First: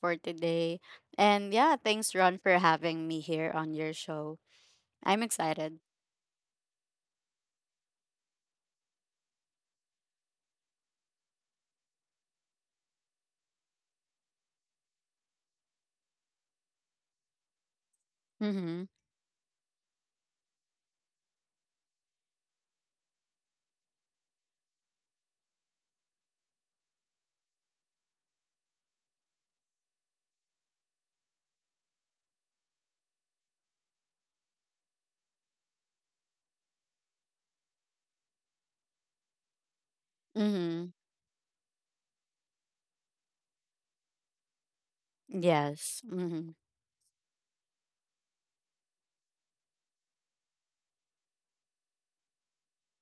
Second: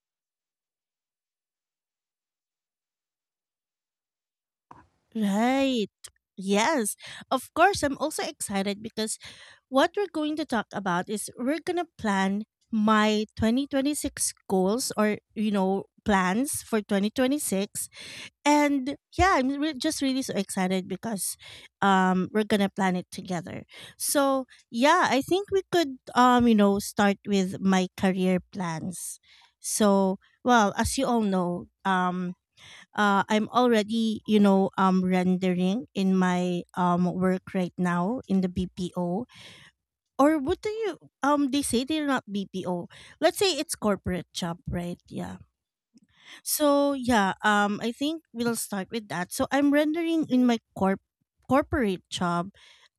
for today. And yeah, thanks Ron for having me here on your show. I'm excited. Right. Yes. Of course, I'm also excited because what we're going to talk about is we're going to plan my 2026 goals or, you know, plans for 2026. Mhm. And yeah, I'm just really so excited because we're gonna plan it together. So yeah, I think we could you know start with my career plans. So well, as you all know, I'm already rendering in my work right now in the BPO, or what do Mhm. you they say, they're not BPO. Let's say it's corporate job, right? Yeah. Yes. Mhm. So yeah, I think we'll start with that. So I'm rendering in my corporate job.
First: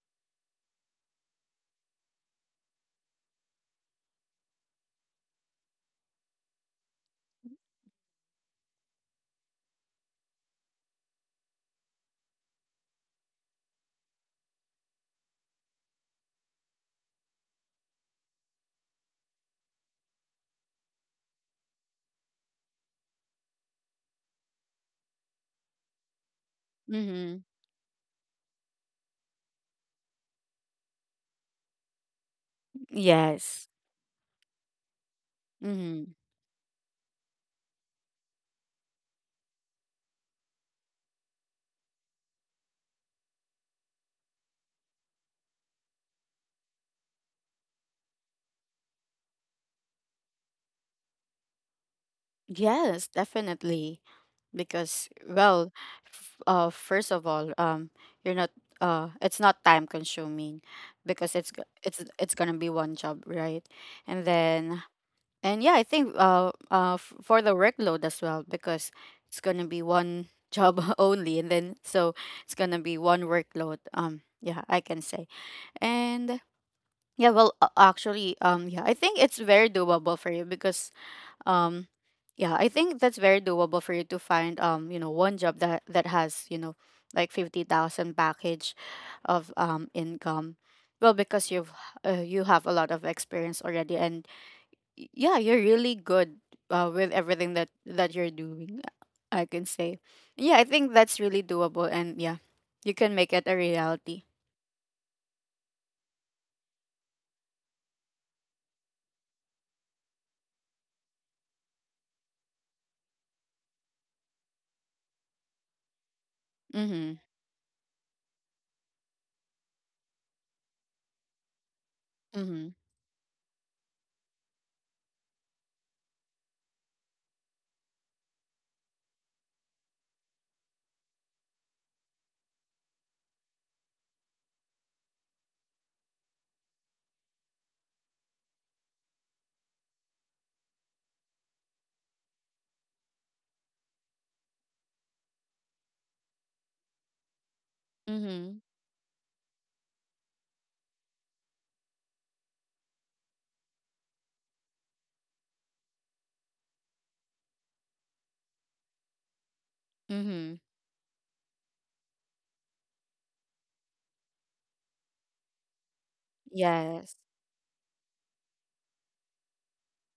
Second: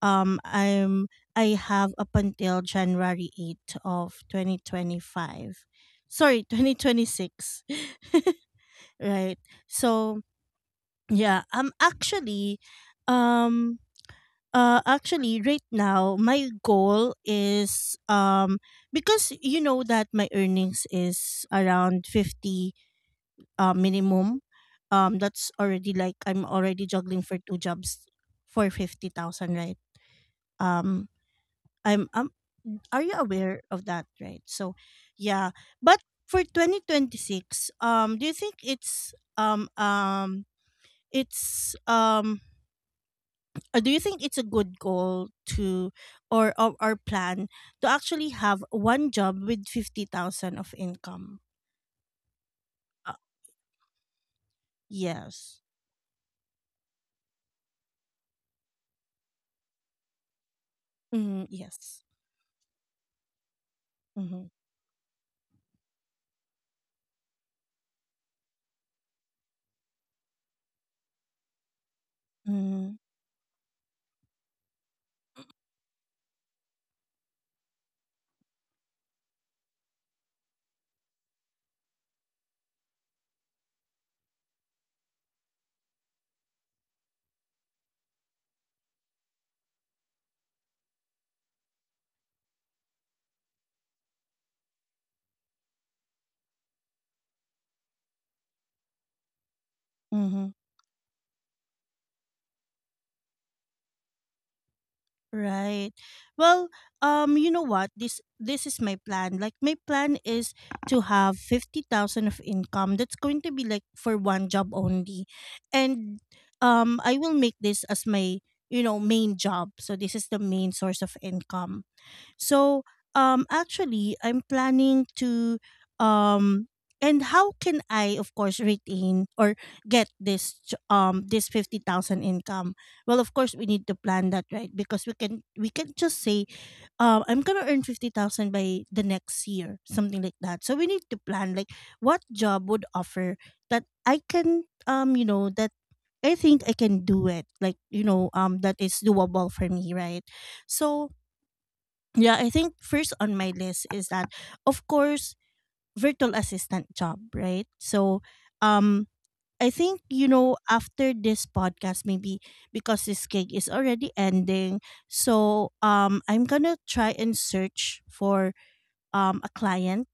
Um, I'm I have up until January 8th of 2025. Sorry, 2026. Right. So yeah, I'm actually, um, actually right now my goal is because you know that my earnings is around 50, minimum, that's already like I'm already juggling for Mhm. two jobs for 50,000, right? Um, I'm are you aware Yes. of that, right? So, yeah, but Mhm. for 2026, do you think it's do you think it's a good goal to, or plan to actually have one job with 50,000 of income. Yes, Uh, definitely. Because yes. well, first of all, you're not it's not time consuming because Mm, it's g- yes. It's going to be one job, right? And Mm-hmm. then And yeah, I think for the workload as well because it's gonna be one job only, and then so it's gonna Mm-hmm. be one workload. Yeah, I can say. And yeah, well, actually, yeah, I think it's very doable for you because um, yeah, I think that's very doable for you to find one job that has you know like 50,000 package of income. Well, because you have a lot of experience already, and yeah, you're really good with everything that you're doing. I can say, Mm-hmm. yeah, I think that's really doable, and yeah, you can make it a reality. Right. Well, you know what? This is my plan. Like my plan is to have 50,000 of income. That's going to be like for one job only, and I Mhm. will make this as my you know main job. So this is the main source of income. Mhm. So, actually, I'm planning to, um, and how can I, of course, retain or get this, this 50,000 income? Well, of course, we need to plan that, right? Because we can just say, I'm gonna earn 50,000 by the next year, something like that. So we need to plan, like, what job would offer that I can, you know, that I think I can do it, like, you know, Mhm. that is doable for me, right? So, yeah, I think first on my list is that of course virtual assistant job, right? So um I think you know Mhm. after this podcast maybe because this gig is already ending, so I'm going to try Yes. and search for a client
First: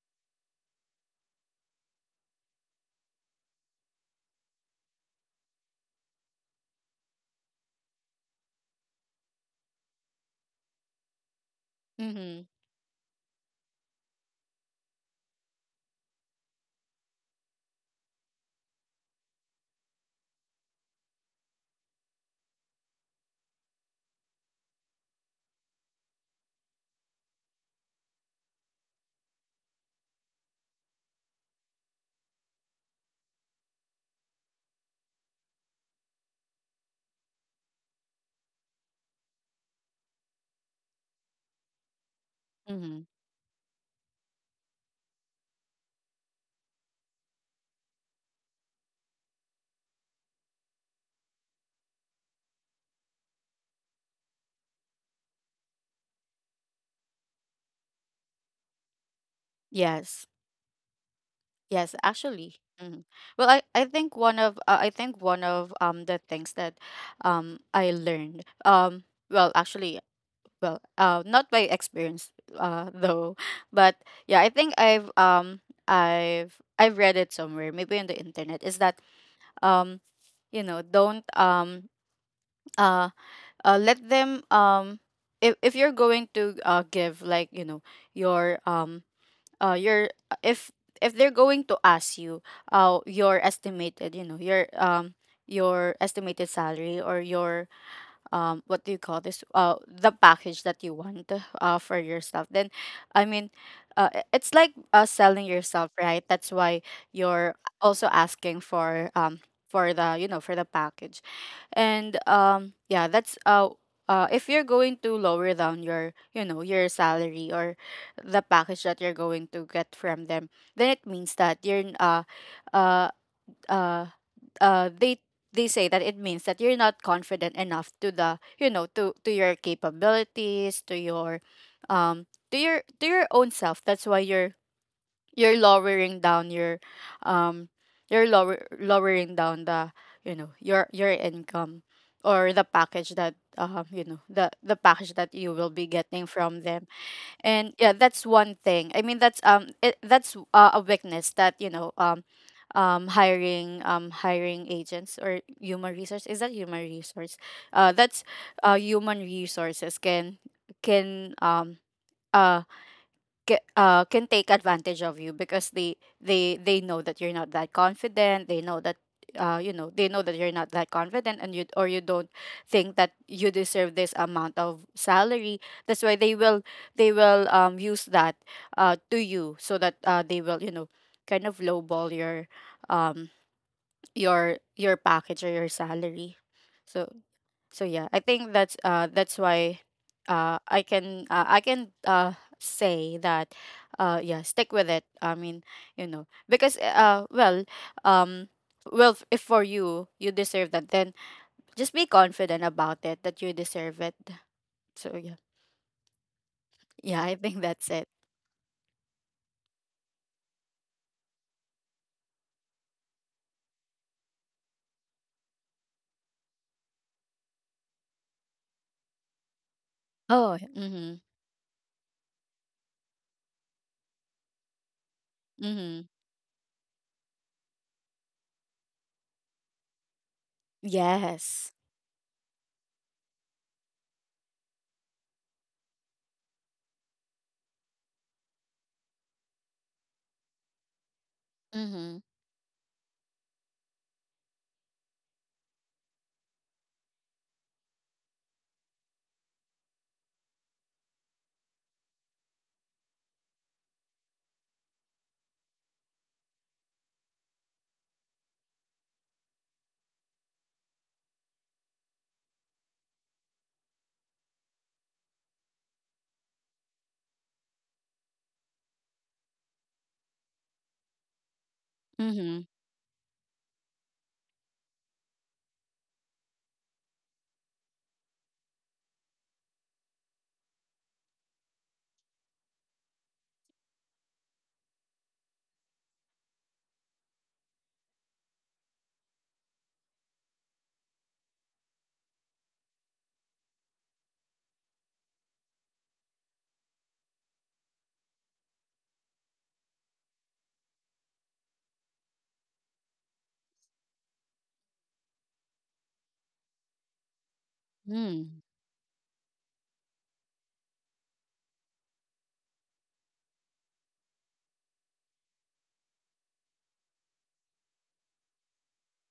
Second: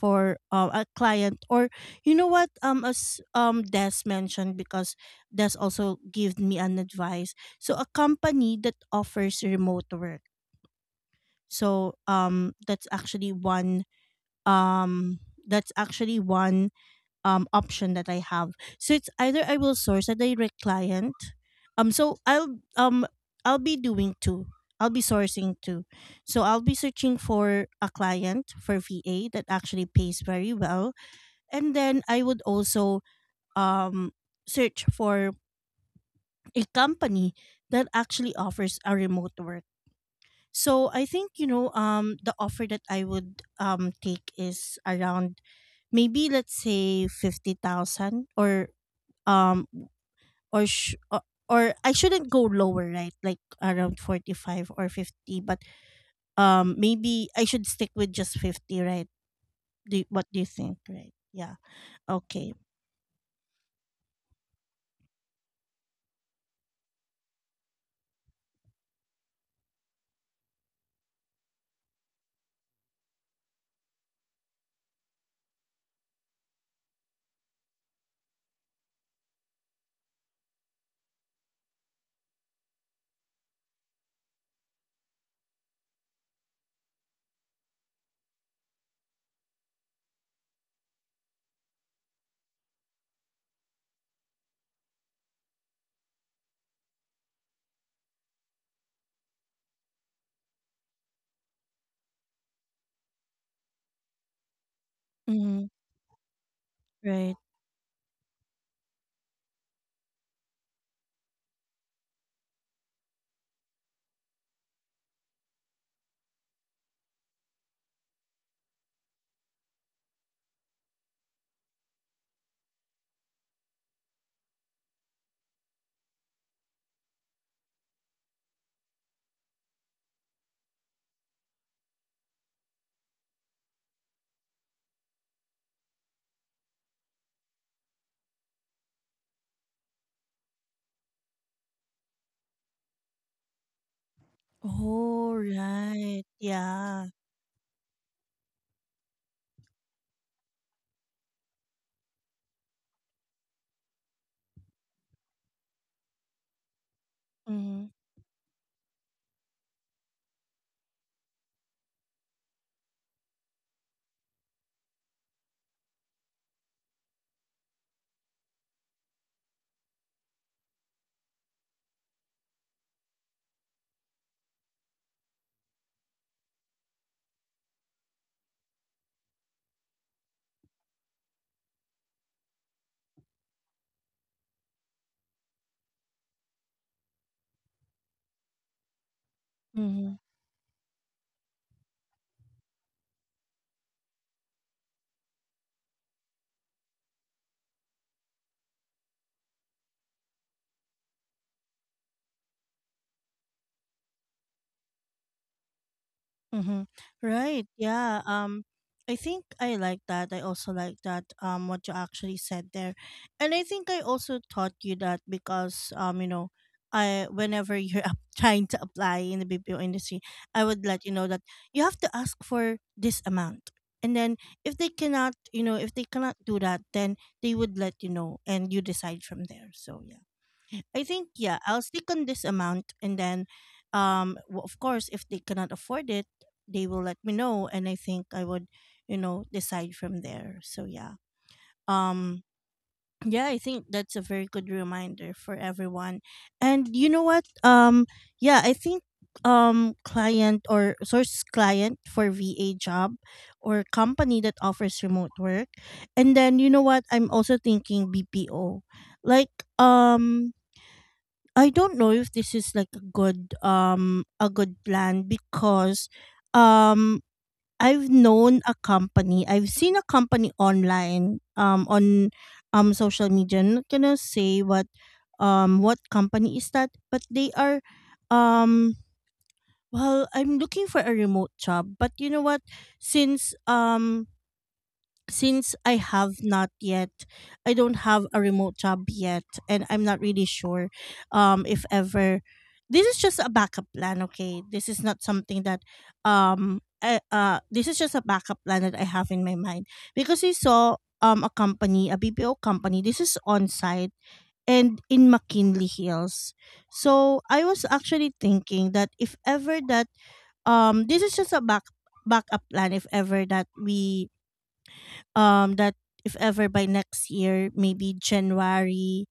for a client, or you know what, as Des mentioned, because Des also gave me an advice. So a company that offers remote work, so Mhm. That's actually one um that's actually one option that I have. So it's either I will source a direct client. Um so I'll um I'll be doing two. I'll be sourcing two. So I'll be searching for a client for VA that actually pays very well. And then I would also um search for a company that actually offers a remote work. So I think you know the offer that I Mhm. would take is around maybe let's say 50,000 or um or sh- uh, or I shouldn't go lower, right? Like around 45 or 50, but maybe I should stick with just 50, right? What Yes. do you think, right? Yeah, Yes. okay. Actually. Mhm. Well, I think one of I think one of the things that I learned well actually well not by experience though but yeah I think I've read it somewhere maybe on the internet is that um you know don't uh, let them if you're going to give like you know your um your if if they're going to ask you your estimated you know your estimated salary or your what do you call this the package that you want for yourself then I mean it's like selling Mm, yourself right that's why right. you're also asking for the you know for the package, and yeah that's if you're going to lower down your you know your salary or the package that you're going to get from them then it means that you're uh uh uh they they say that it means that you're not confident enough to the you know to your capabilities to your um to your to your own self that's why you're lowering down your um you're lower lowering down the you know your income or the package that you know the package that Oh you will be getting right, from them, yeah. and yeah that's one thing I mean that's that's a weakness that you know hiring hiring agents or human resource is that human resource Mm-hmm. that's human resources can uh can take advantage of you because they know that you're not that confident, they know that you know they know that you're not that confident and you or you don't think that you deserve this amount of salary, that's why they will use that to you so that they will you know kind of lowball um your package or your salary. So so yeah I think that's why Mm-hmm. I can I can say that yeah stick with it, I mean you know because well um well if for you you deserve that then just be confident about it that you deserve it. So yeah, Mm-hmm. yeah I think that's Right. it. Yeah. I think I like that. I also like that. What you actually said there, and I think I also taught you that because you know, I whenever you're up trying to apply in the BPO industry, Oh, I would mhm. let you know that you have to ask for this amount, and then if they cannot, you know, Mhm. if they cannot do that, then they would let you know, and you decide from there. So yeah. I think Yes. yeah, I'll stick on this amount, and then, of course, if they cannot afford it, they will let me know, and I think I would, you know, decide from there. So yeah, Mhm. um, yeah, I think that's a very good reminder for everyone. And you know what? Yeah, I think um, client or source client for VA job or company that offers remote work. And then you know what? I'm also thinking BPO. Like um I don't know if this is like a good plan because um I've known a company. I've seen a company online on Mhm. Social media. I'm not gonna say what company is that, but they are um well, I'm looking for a remote job. But you know what? Since um since I have not yet, I don't have a remote job yet, and I'm not really sure if ever. This is just a backup plan, okay? This is not something that this is just a backup plan that I have in my mind because I saw a company, a BPO company. This is on site and in McKinley Hills. So I was actually Mhm. thinking that if ever that this is just a backup plan if ever that we that if ever by next year, maybe January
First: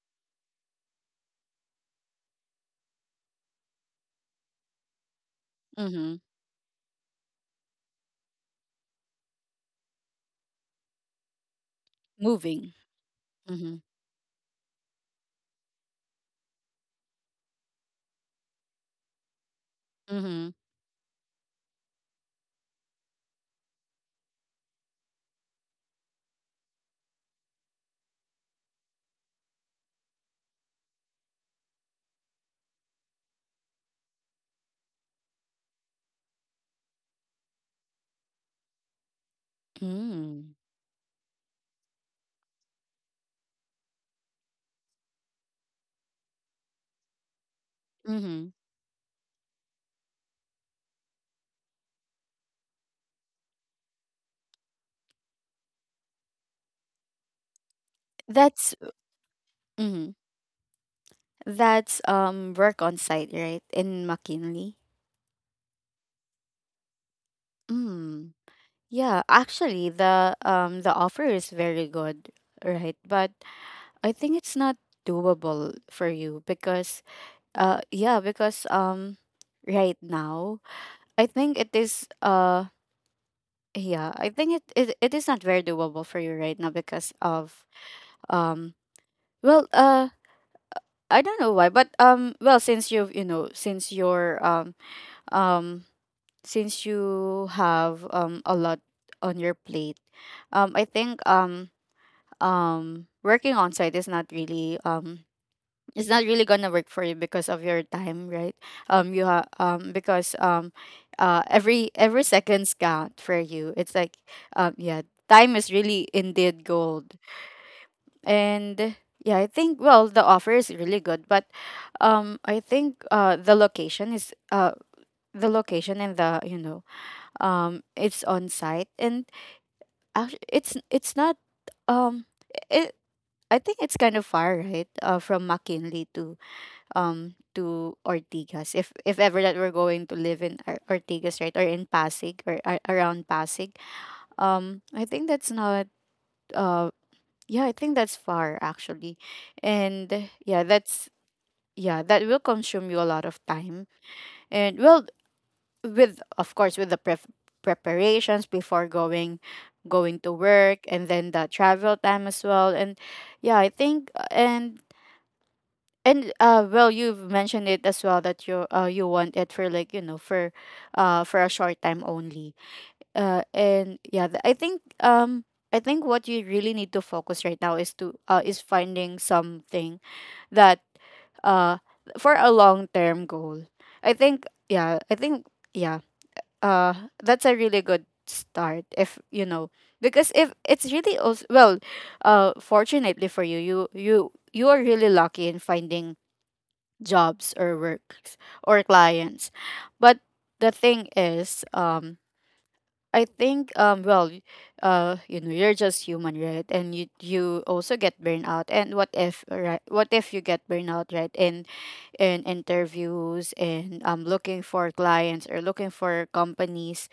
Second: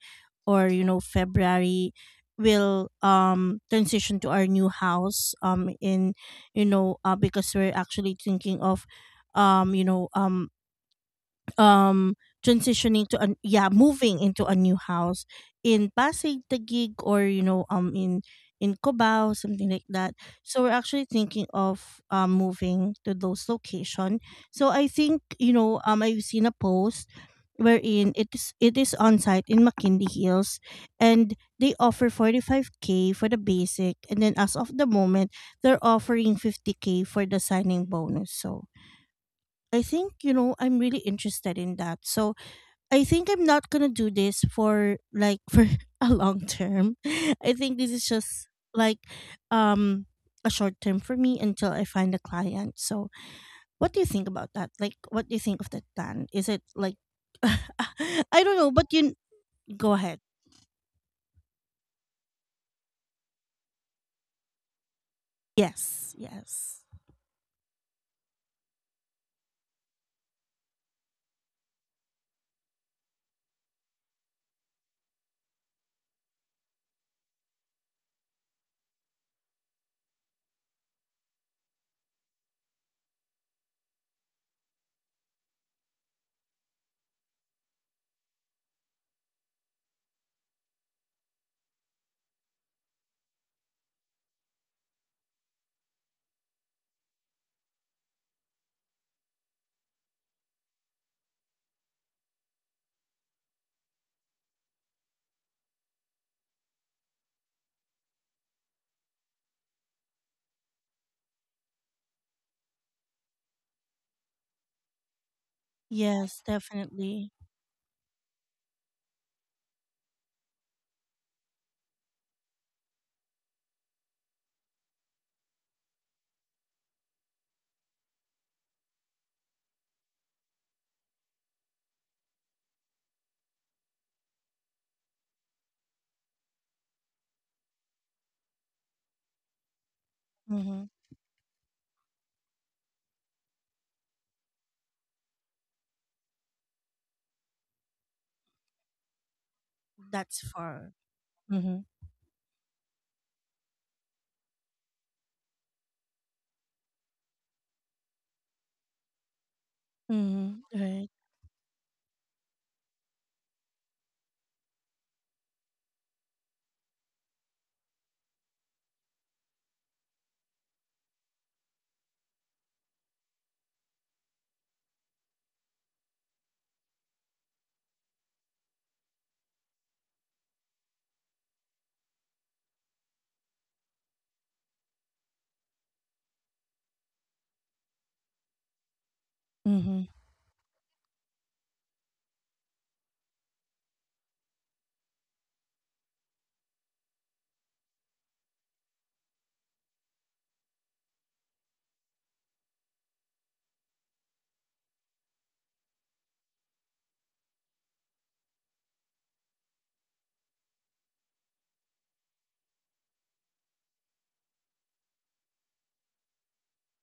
or you know February, will transition to our new house in Mhm. you know because we're actually thinking of um you know um um Moving. transitioning to an yeah Mhm. moving into a new house in Pasig Taguig, or you know in Cubao, something like that. Mhm. So we're actually thinking of moving to those location. So I think you know I've seen a post wherein it is on site in McKinley Hills, and they offer 45k for the basic, and then as of the moment they're offering 50k for the signing bonus. So I think you Mhm. know I'm really interested in that. So I think I'm not gonna do this for like for a long term. I think this is just Mhm. like um a short term for me until I find a client. So what do you think about that? Like what do you think of that plan? Is it like I don't know, That's. but you go Mhm. ahead. That's work on site, right? In McKinley. Yes, yes. Mm. Yeah, actually the offer is very good, right? But I think it's not doable for you because yeah, because right now I think it is yeah, I think it, it is not very doable for you right now because of um well I don't know why, but well since you've you know since you're um since you have a lot on your plate, I think working on site is not really it's not really gonna work for you because of your time, right? Because every seconds count for you, it's like yeah time is really Yes, indeed gold. definitely. And yeah I think well the offer is really good but I think the location is the location and the you know it's on site, and actually it's not um it I think it's kind of far, right? From McKinley to Ortigas. If ever that we're going to live in Mm-hmm. Ortigas, right, or in Pasig or around Pasig, I think that's not uh yeah, I think that's far actually, and That's yeah, for that's mm-hmm. yeah that will consume you a lot of time. And well, with of course with the preparations before going to Mm-hmm. work and Right. then the travel time as well, and yeah I think and well you've mentioned it as well that you you want it for like you know for a short time only. And yeah I think I think what you really need to focus right now is to is finding something that uh for a long term goal, I think yeah I think yeah uh that's a really good start if you know, Mm-hmm. because if it's really also well fortunately for you you are really lucky in finding jobs or works or clients. But the thing is I think well you know you're just human right and you also get burned out, and what if right what if you get burned out right. In interviews and looking for clients or looking for companies.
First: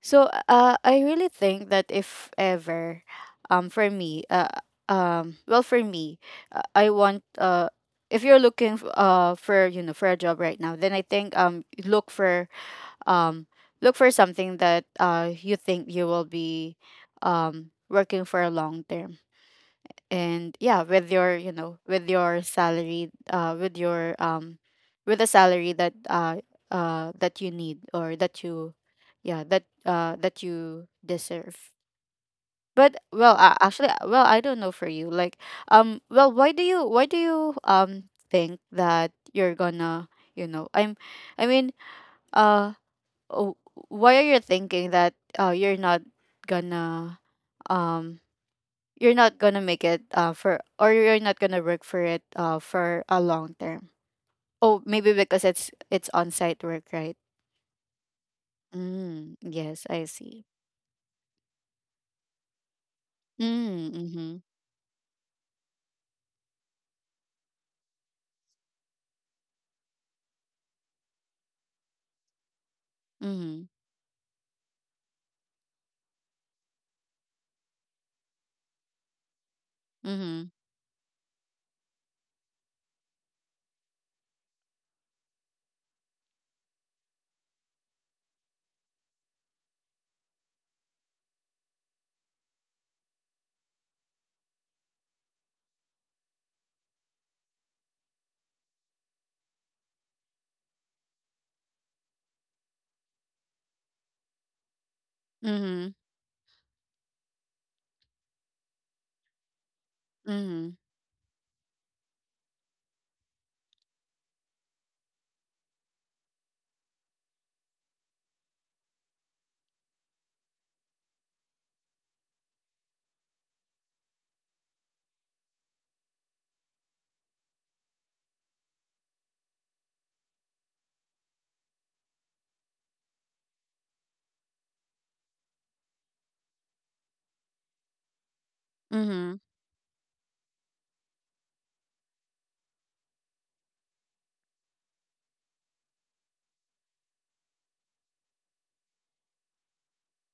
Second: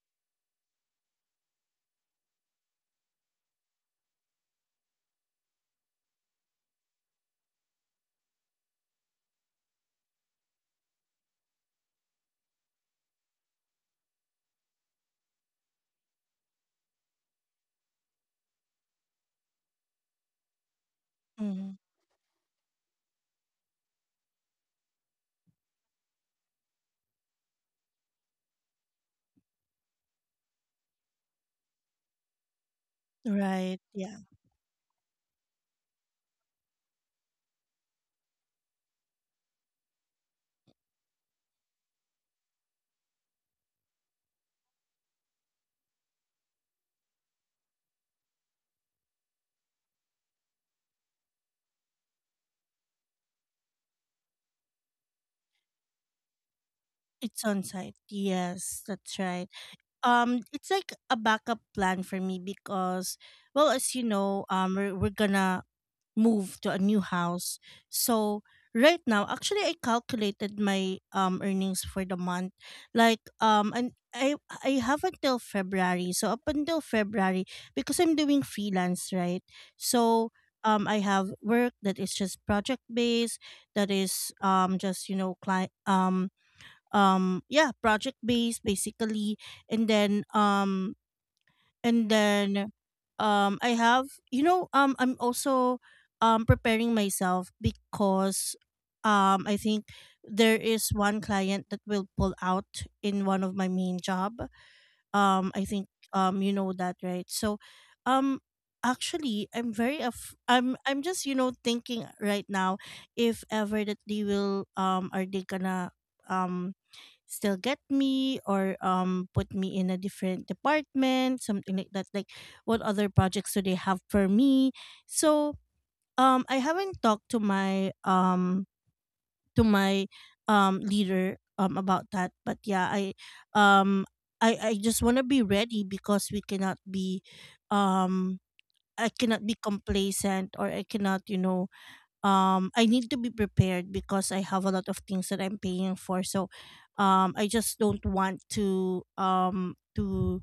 So I really think that if ever, for me, well, for me, I want if you're looking for you know for a job right now, then I think look for um look for something that you think you will be working for a long term, and yeah with your you Mm-hmm. know with your salary with your with the salary that that you need or that you yeah that that you deserve. But well Right. actually Yeah. well I don't know for you like well why do you think that you're gonna you know I mean uh oh, why are you thinking that uh you're not gonna um you're not gonna make it for or you're not gonna work for it for a long term. Oh, maybe because it's on site work, right? It's on site. Yes, that's Mm, right. yes, I see. It's like a backup plan for me because well Mm, as you mm-hmm. know we're gonna move to a new house. So right now actually I calculated my earnings for the month, like Mm-hmm. And I have until February, so up until February because I'm doing freelance, right? So I have work that is just project based, that is just you know client yeah project based basically, and then um and then I have you know I'm also preparing myself because I think there is one client that will pull out in one of my main job, I think Mm-hmm. You know that, right? So um actually i'm Mm-hmm. i'm just you know thinking right now if ever that they will are they gonna um still get me or put me in a different department, something like that, like what other projects do they have for me. So I haven't talked to my to my leader about that, but yeah um I just want to be ready because we cannot be um I Mm-hmm. cannot be complacent or I cannot you know I need to be prepared because I have a lot of things that I'm paying for. So I just don't want to um to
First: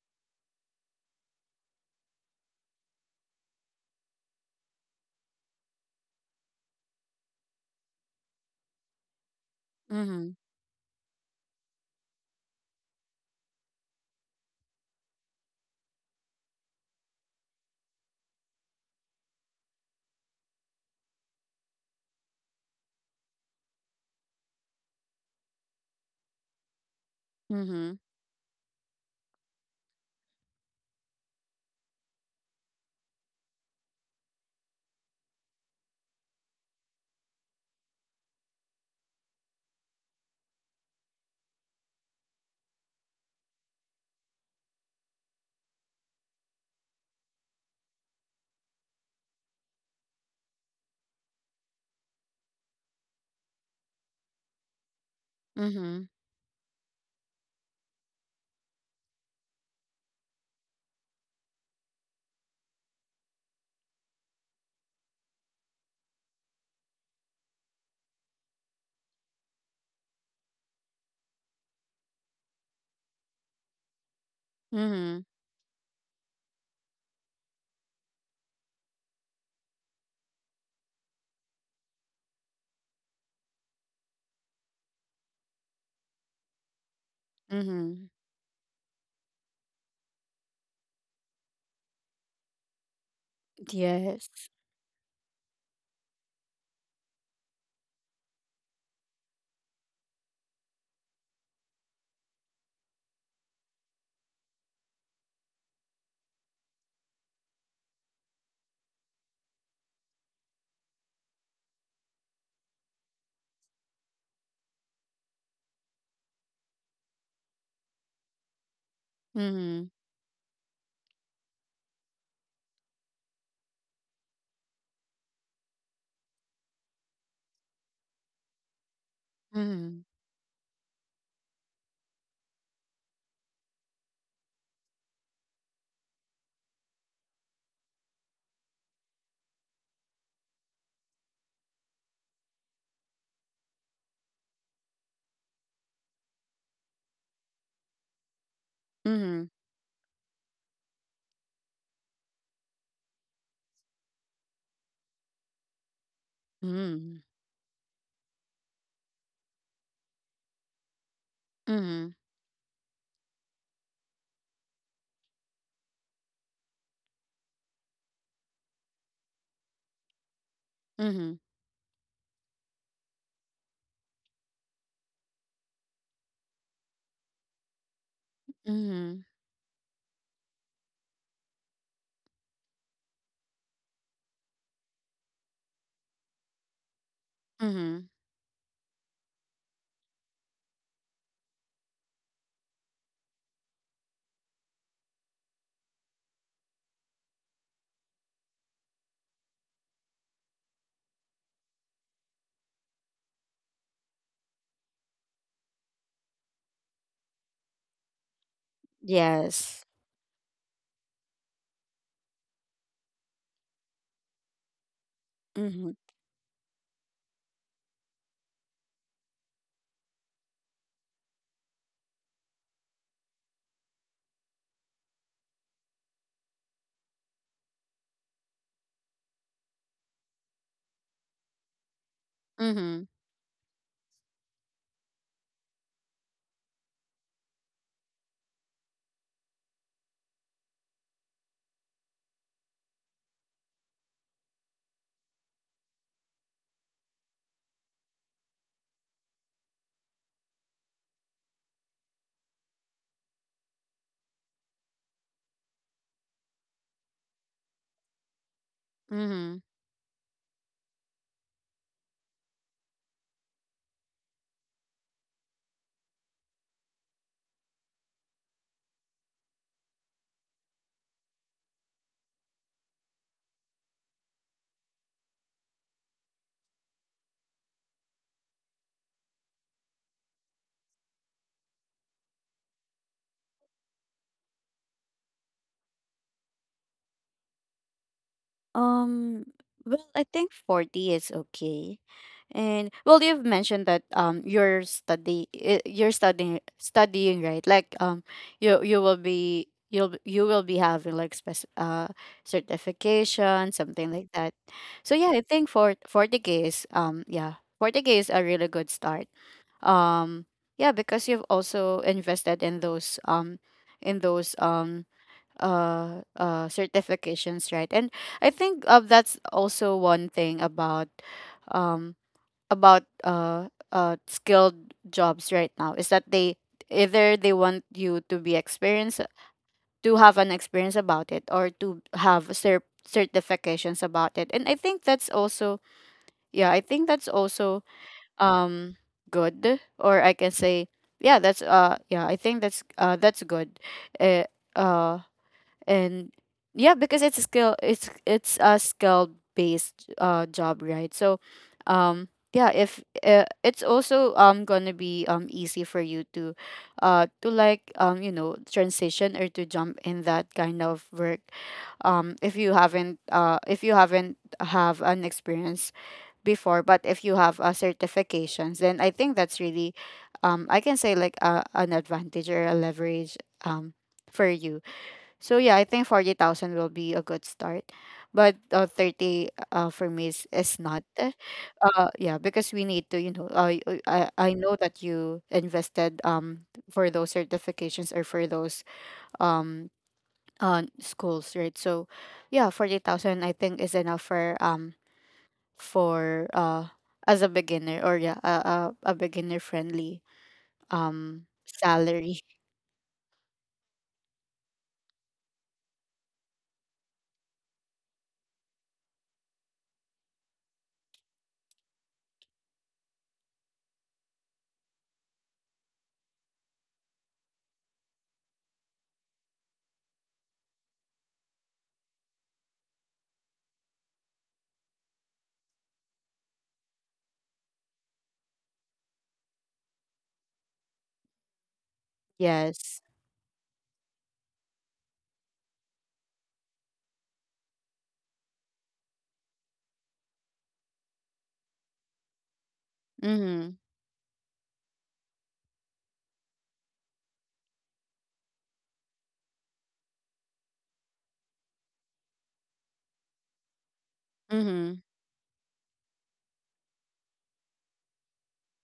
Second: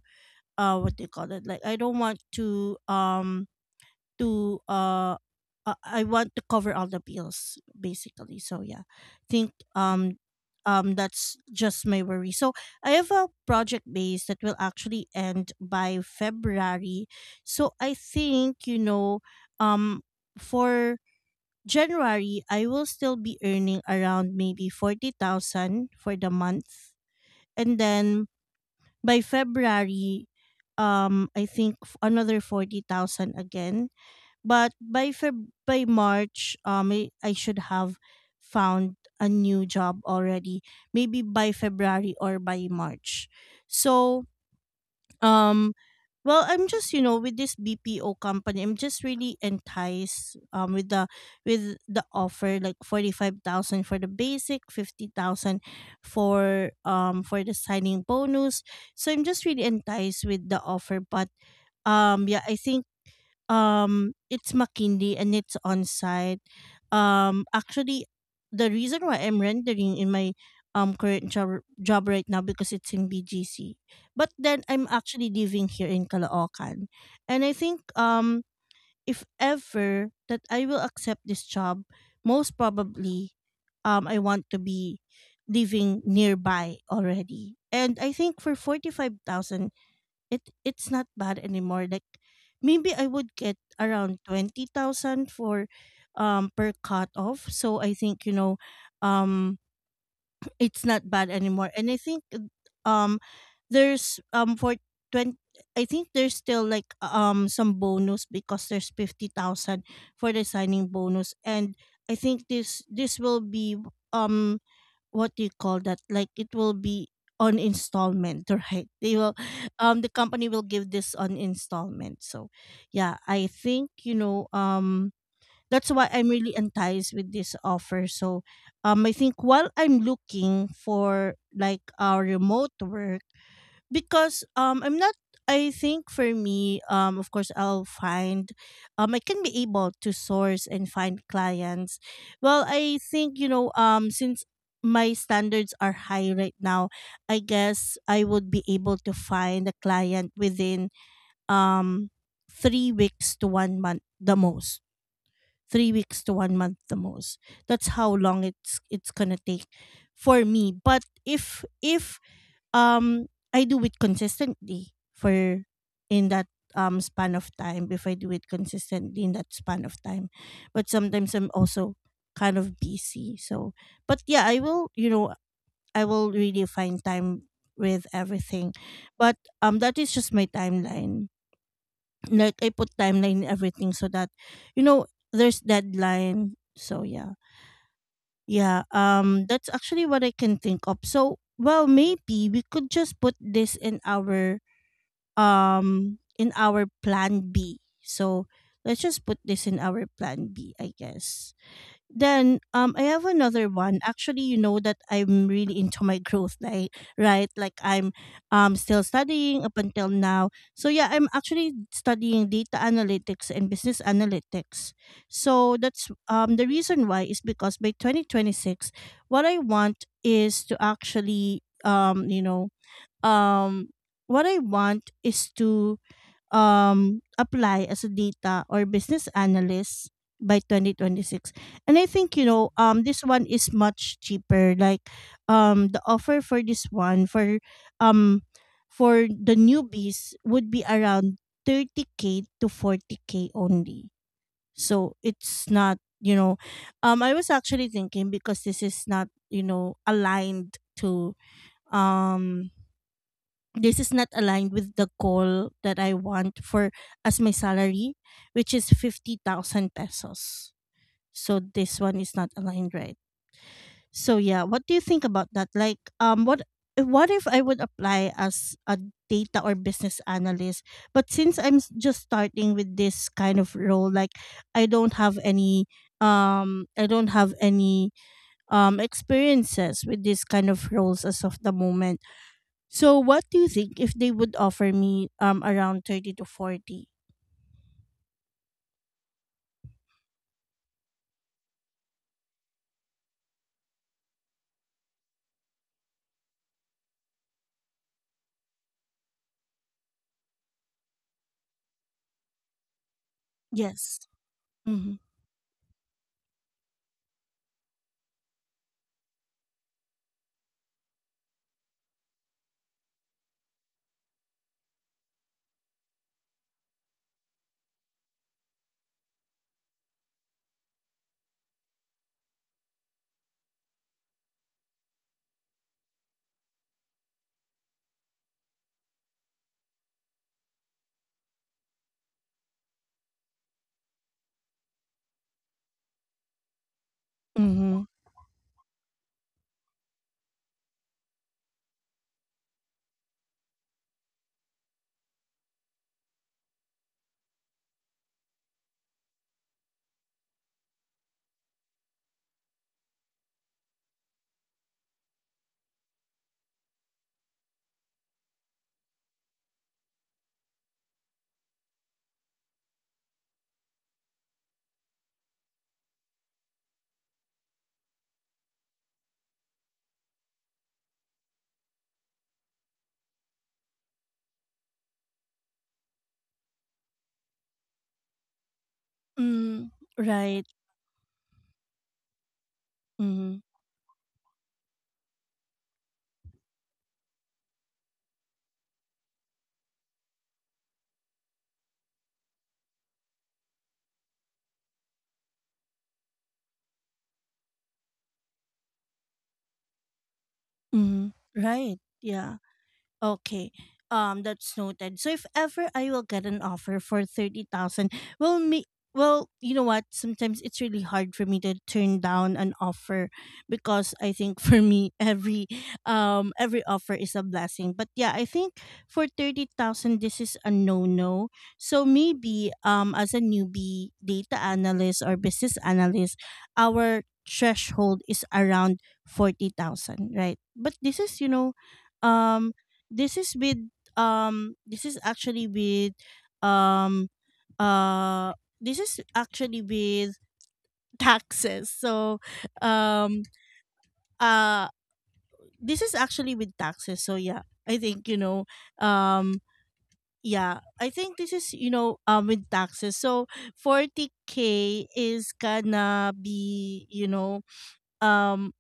uh what do you call it? Like I don't want to to uh I want to cover all the bills basically. So yeah. Think Mm-hmm. That's just my worry. So I have a project base that will actually end by February. So I think, you know, um for January, I will still be earning around maybe 40,000 for the month. And Mm-hmm. then by February, I think another 40,000 again. But by March, I should have found a new job already. Maybe by February or by March. So um, well, I'm just you know with this BPO company, I'm just really enticed with the offer, like 45,000 for the basic, 50,000 Mm-hmm. Mm-hmm. For the signing bonus. So I'm just really enticed with the offer, but yeah, I think it's McKinley and it's on site. Actually, the reason why I'm rendering in my current job right now because it's in BGC. But then I'm Mm-hmm. actually living here in Caloocan, and I think if ever that I will accept this job, most probably, I want to be living nearby already. And Mm-hmm. I think for 45,000 it's not bad anymore, like maybe I would get around Yes. 20,000 for per cut off. So I think um it's not bad anymore, and I think um there's for 20, I think there's still like some bonus because there's 50,000 for the signing bonus. And I think this will be um what do you call that, like it will be on installment right? They will Mm-hmm. The company will give this on installment. So yeah, I think that's why I'm really enticed with this offer. So I think while I'm Mm-hmm. looking for like our remote work, because I'm not, I think for me, of course I'll find I can be able to source and find clients. Well, I think since my standards are high right now, I guess I would be able to Mm-hmm. find a client within um 3 weeks to 1 month the most. 3 weeks to 1 month the Mm-hmm. most. That's how long it's going to take for me. But if Mm-hmm. if um, I do it consistently for in that span of time, if I do it consistently in that span of time. But sometimes Mm-hmm. I'm also kind of busy. So but yeah, I will, I will really find time with everything. Mm-hmm. But that is just my timeline. Like I put timeline in everything so that there's deadline. So yeah. Mm-hmm. Yeah, that's actually what I can think of. So well, maybe we could just put this in our plan B. So let's just put this in our plan B, I guess. Then I have another one. Actually, you know that I'm really into my growth, like, right? Like I'm still studying up Yes. until now. So yeah, I'm actually studying data analytics and business analytics. So Mm-hmm. that's the reason why is because by 2026, what I want is to actually um what I want is to apply as a data or business analyst by 2026. And I think you know Mm-hmm. um this one is much cheaper, like the offer for this one um for the newbies would be around 30k to 40k only. So it's not, I was actually thinking because this is not, aligned to um this is not aligned with the goal that I want for as my salary, which is Mm-hmm. 50,000 pesos. So this one is not aligned, right? So yeah, what do you think about that? Like what if I would apply as a data or business analyst, but since just starting with this kind of role, like I don't have any I don't have any experiences with this kind of roles as of the moment. So what do you think if they would offer me around 30 to 40? Um, well, I think 40 is okay. And well, you've mentioned that you're you're studying studying, right? Like you will be you'll you will be having like spec certification, something Yes. like that. So Mhm. yeah, I think for 40k is yeah, 40k is a really good start. Um yeah, because you've also invested in those certifications, right? And I think that's also one thing um about skilled jobs right now is that they either they want you to be experienced to have an experience about it, or to have certifications about it, and I think that's also yeah I think that's also Mm-hmm. um good, or I can say yeah that's yeah I think that's good. uh, uh and yeah because it's a skill, it's a skill based job, right? So um yeah if it's also gonna be easy for you to like you know transition or to jump in that kind of work, if you haven't have an experience before, but if you have certifications then I think that's really I can say like a, an advantage or a leverage um for you. So yeah, I think 40,000 will be a good start. But 30 Mm, for me is right. not. Eh. Yeah, because we need to, you know, Mhm. I know that you invested for those certifications or for those um schools, right? So yeah, 40,000 I think is enough for as a beginner, or yeah, a beginner friendly Mhm. Right. salary. Yeah. Okay. That's noted. So if ever I will get an offer for 30,000, well, me, well, you know what? Sometimes it's really hard for me to turn down an offer because I think for me every offer is a blessing. But yeah, I think for 30,000, this is a no no. So maybe as a newbie data analyst or business analyst, our threshold is around 40,000, right? But this is, um Yes. this is with um this is actually with um uh this is actually with taxes. So um Mhm. uh this is actually with taxes. So yeah, I think you know um yeah I think this is, with taxes. So Mhm. 40k is gonna be, um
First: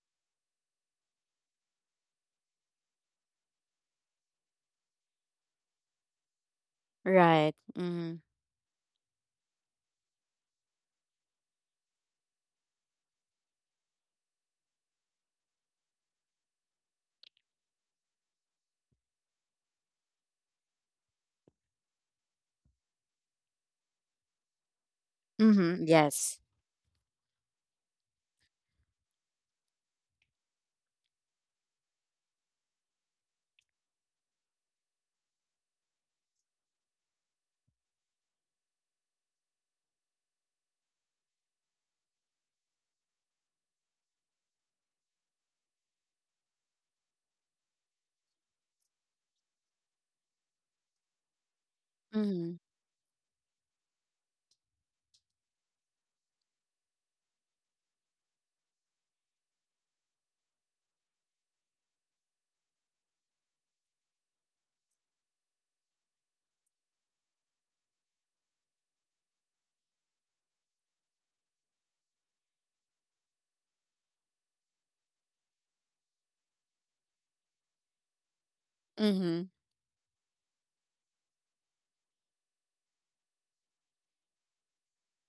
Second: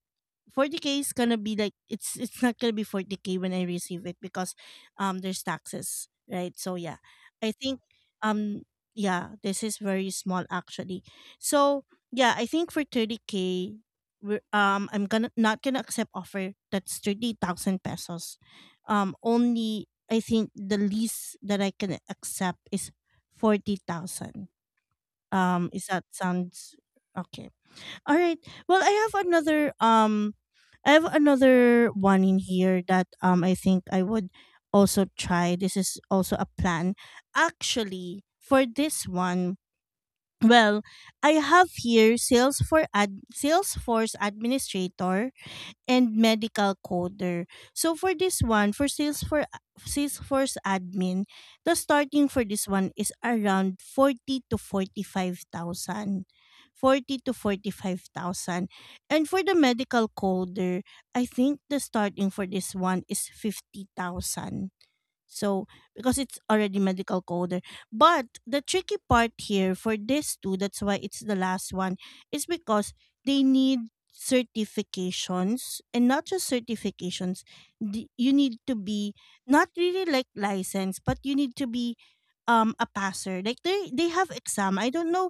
40k is gonna be like, it's not gonna be 40k when I receive it because there's taxes, right? So yeah. I Right. think Mhm. um yeah, this is very small actually. So yeah, I think for 30k I'm gonna not gonna accept offer that's 30,000 pesos. Um, only I think the least that I can accept is 40,000. Um, Mhm, is that yes. sounds okay. All right. Well, I have another one in here that I think I would also try. This is also a plan. Actually, for this one, well, I have here sales for ad Salesforce administrator and medical coder. So for this one, for Salesforce admin, the starting for Mhm, this one is around 40 to 45,000, 40 to 45,000. And for the medical coder, I think the starting for this one is 50,000. So, because it's already medical coder. But the tricky part here for this too, that's why it's the last one, is because they need certifications, and not just certifications. You need to be mhm. not really like licensed, but you need to be a passer. Like they have exam. I don't know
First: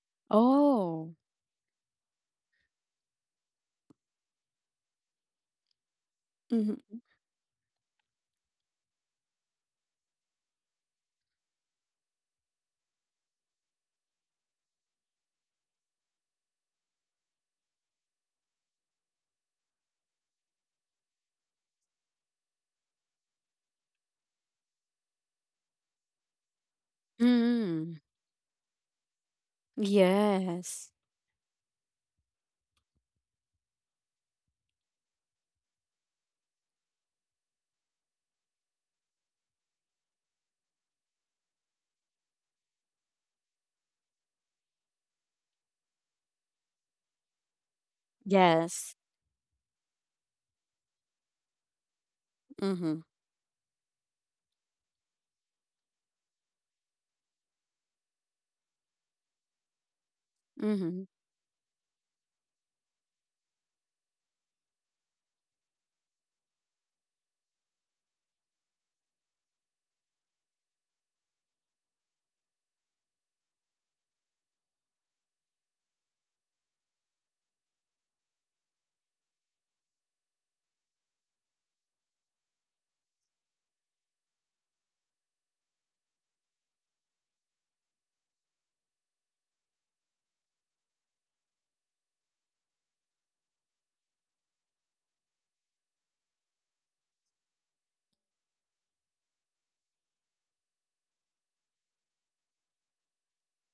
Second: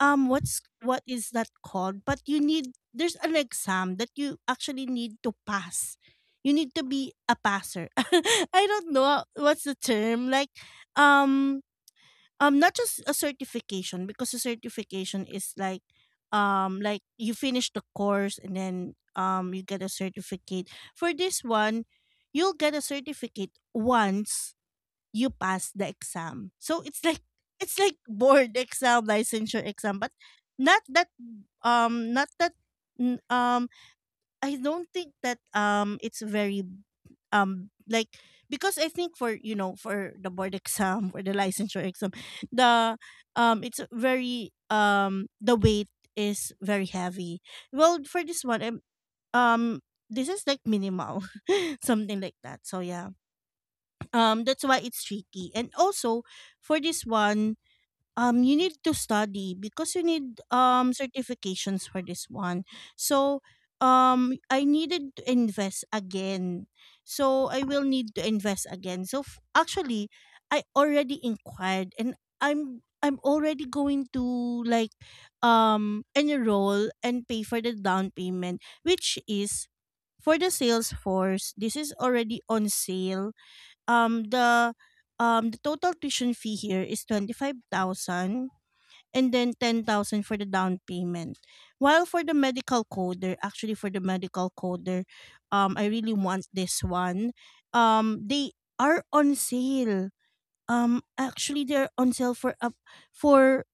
what's what Oh. is that called, but you need, there's an exam that you actually need to pass. You need to Mhm, be a passer. I don't know what's the term, like um not just a certification, because a certification is like you finish the course and then you get a certificate. For this one, you'll get a certificate once you pass the exam. So it's like mm. board exam, licensure exam, but not Yes. that um not that n- um I don't think that it's very like because I think for, for the board exam or the licensure exam, the it's very the weight is very heavy. Well, for this one, Yes. um this is like minimal, something like that. So Mhm, yeah, that's why it's tricky. And also for this one, you need to study because you need mhm. certifications for this one. So um i needed to invest again I will need to invest again. So actually, I already inquired, and I'm already going to like enroll and pay for the down payment, which is for the Salesforce. This is already on sale. um the the total tuition fee here is 25,000, and then 10,000 for the down payment. While for the medical coder, actually for the medical coder, I really want this one. Um, they are on sale. Um, actually they're on sale for for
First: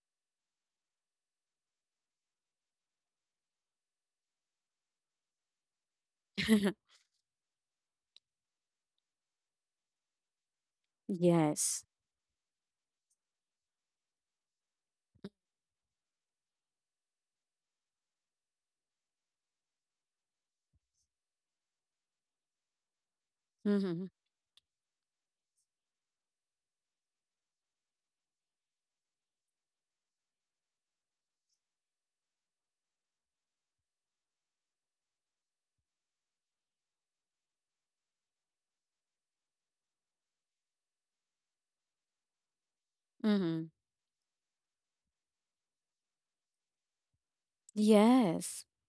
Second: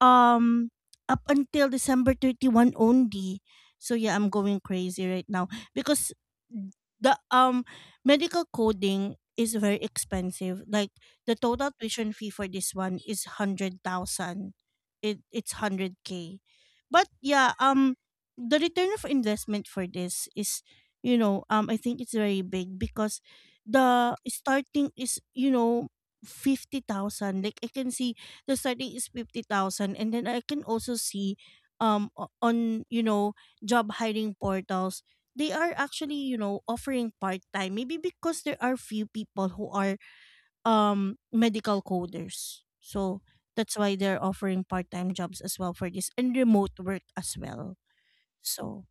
um up until December 31 only. So yeah, I'm going crazy right now because the medical coding is very expensive. Like the total Yes. tuition fee for this one is 100,000. It's 100k. But yeah, the return of investment for this is, I think it's very big because Mhm, the starting is, you know, 50,000. Like I can see the starting is 50,000, and then I can also see on, job hiring portals, they are actually, offering part time, maybe because there are few people who are medical coders. So mhm. that's why they're offering part time jobs as well for this, and remote work as well. Yes. So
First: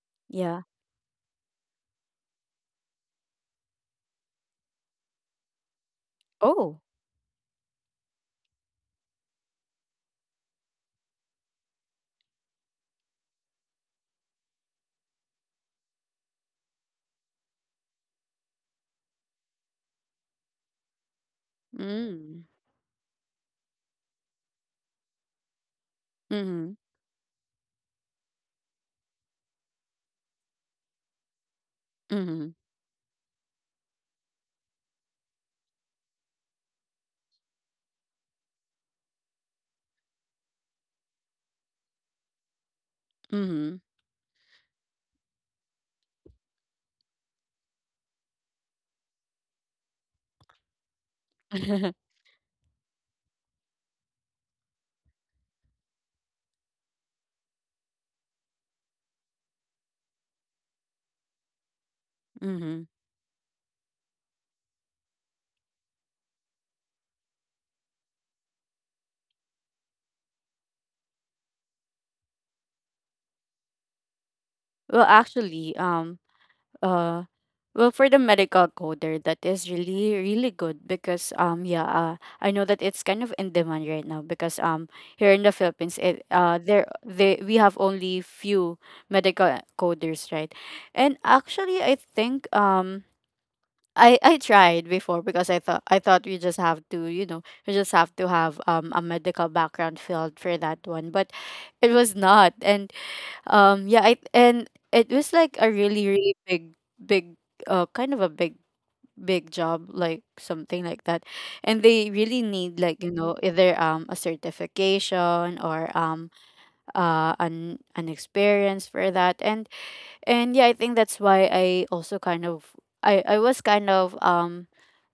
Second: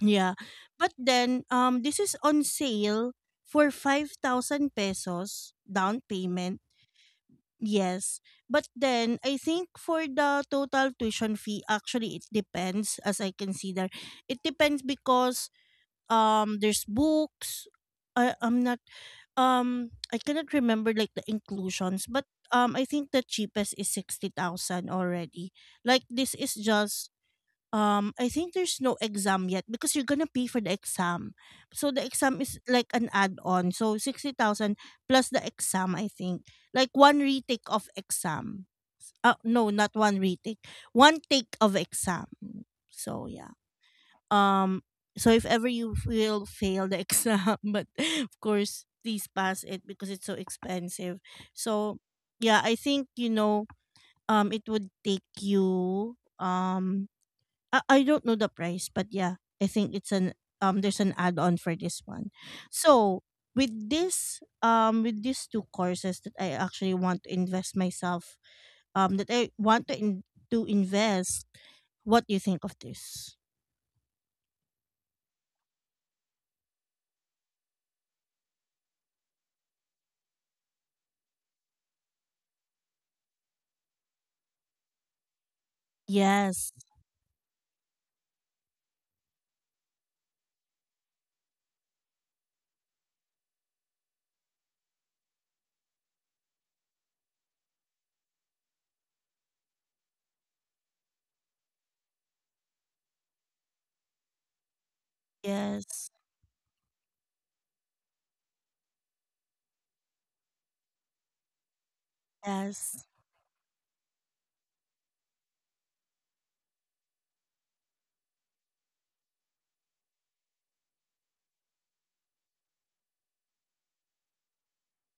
yeah. Yeah. But then this is on sale for 5,000 pesos down payment. Oh. Yes. But then I think for the total tuition fee, actually it depends as I consider. It depends because there's books. I I'm not I cannot remember like the inclusions, but Mm. I think the cheapest is 60,000 already. Like this is Mhm, just, I think there's no exam yet, because you're gonna pay for the exam. So the exam mhm, is like an add-on. So 60,000 plus the exam, I think. Like one retake of exam. No, not one retake. One take of exam. So yeah. mhm. Um, so if ever you will fail the exam, but of course please pass it because it's so expensive. So yeah, I think you know it would take you I don't know the price, but yeah, I think it's an there's an add-on for this one. Mhm. So with this with these two courses that I actually want to invest myself, that I want to invest, what do you think of this? Well, actually, Uh, well, for the medical coder, that is really, really good because yeah, I know that it's kind of in demand right now because here in the Philippines, it Yes, there they we have only few medical coders, right? And actually, I think I tried before because I thought we just have to, you know, we just have to have a medical background field for that one, but it was not. And yeah, I and it was like a yes, really, really big, kind of a big job, like something like that. And they really need, yes. like, you know, either a certification or an experience for that. And yeah, I think that's why I also kind of I was kind of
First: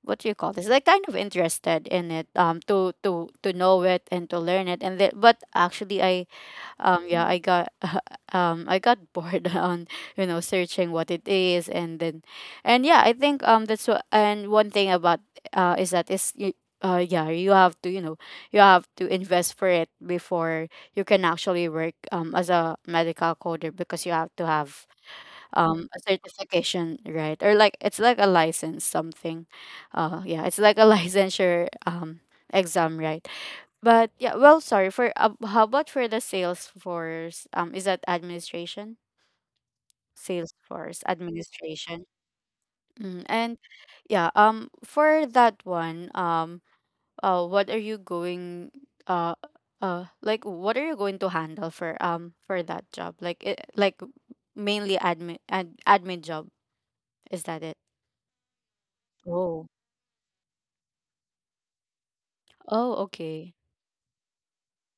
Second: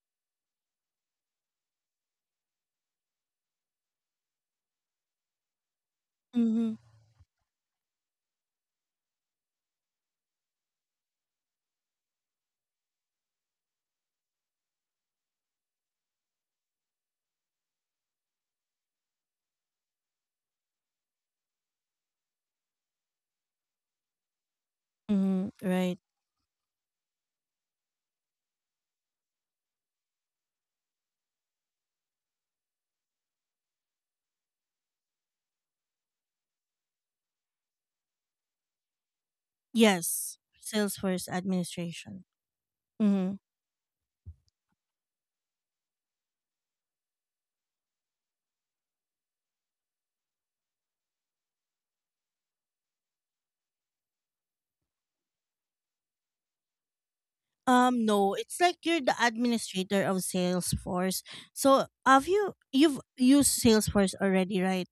what do you call this, like, kind of interested in it, to to know it and to learn it and that. But actually, I Mm-hmm, yeah, I got I got bored on, you know, searching what it is. And then and yeah, I think that's what. And one thing about is that is you yeah, you have to, you know, you have to invest for it before you can actually work as a medical coder, because you have to have mm-hmm, a right. certification, right? Or, like, it's like a license, something. Yeah, it's like a licensure exam, right? But yeah, well, sorry for how about for the Salesforce? Is that administration? Yes, Salesforce Salesforce administration. administration. Mm. Mm-hmm. And yeah, for that one, what are you going, uh, like, what are you going to handle for that job? Like it, like mainly admin, admin job. Is that it? No, it's like you're the Oh. administrator of Salesforce. So have you, Oh, you've okay. used Salesforce already, right?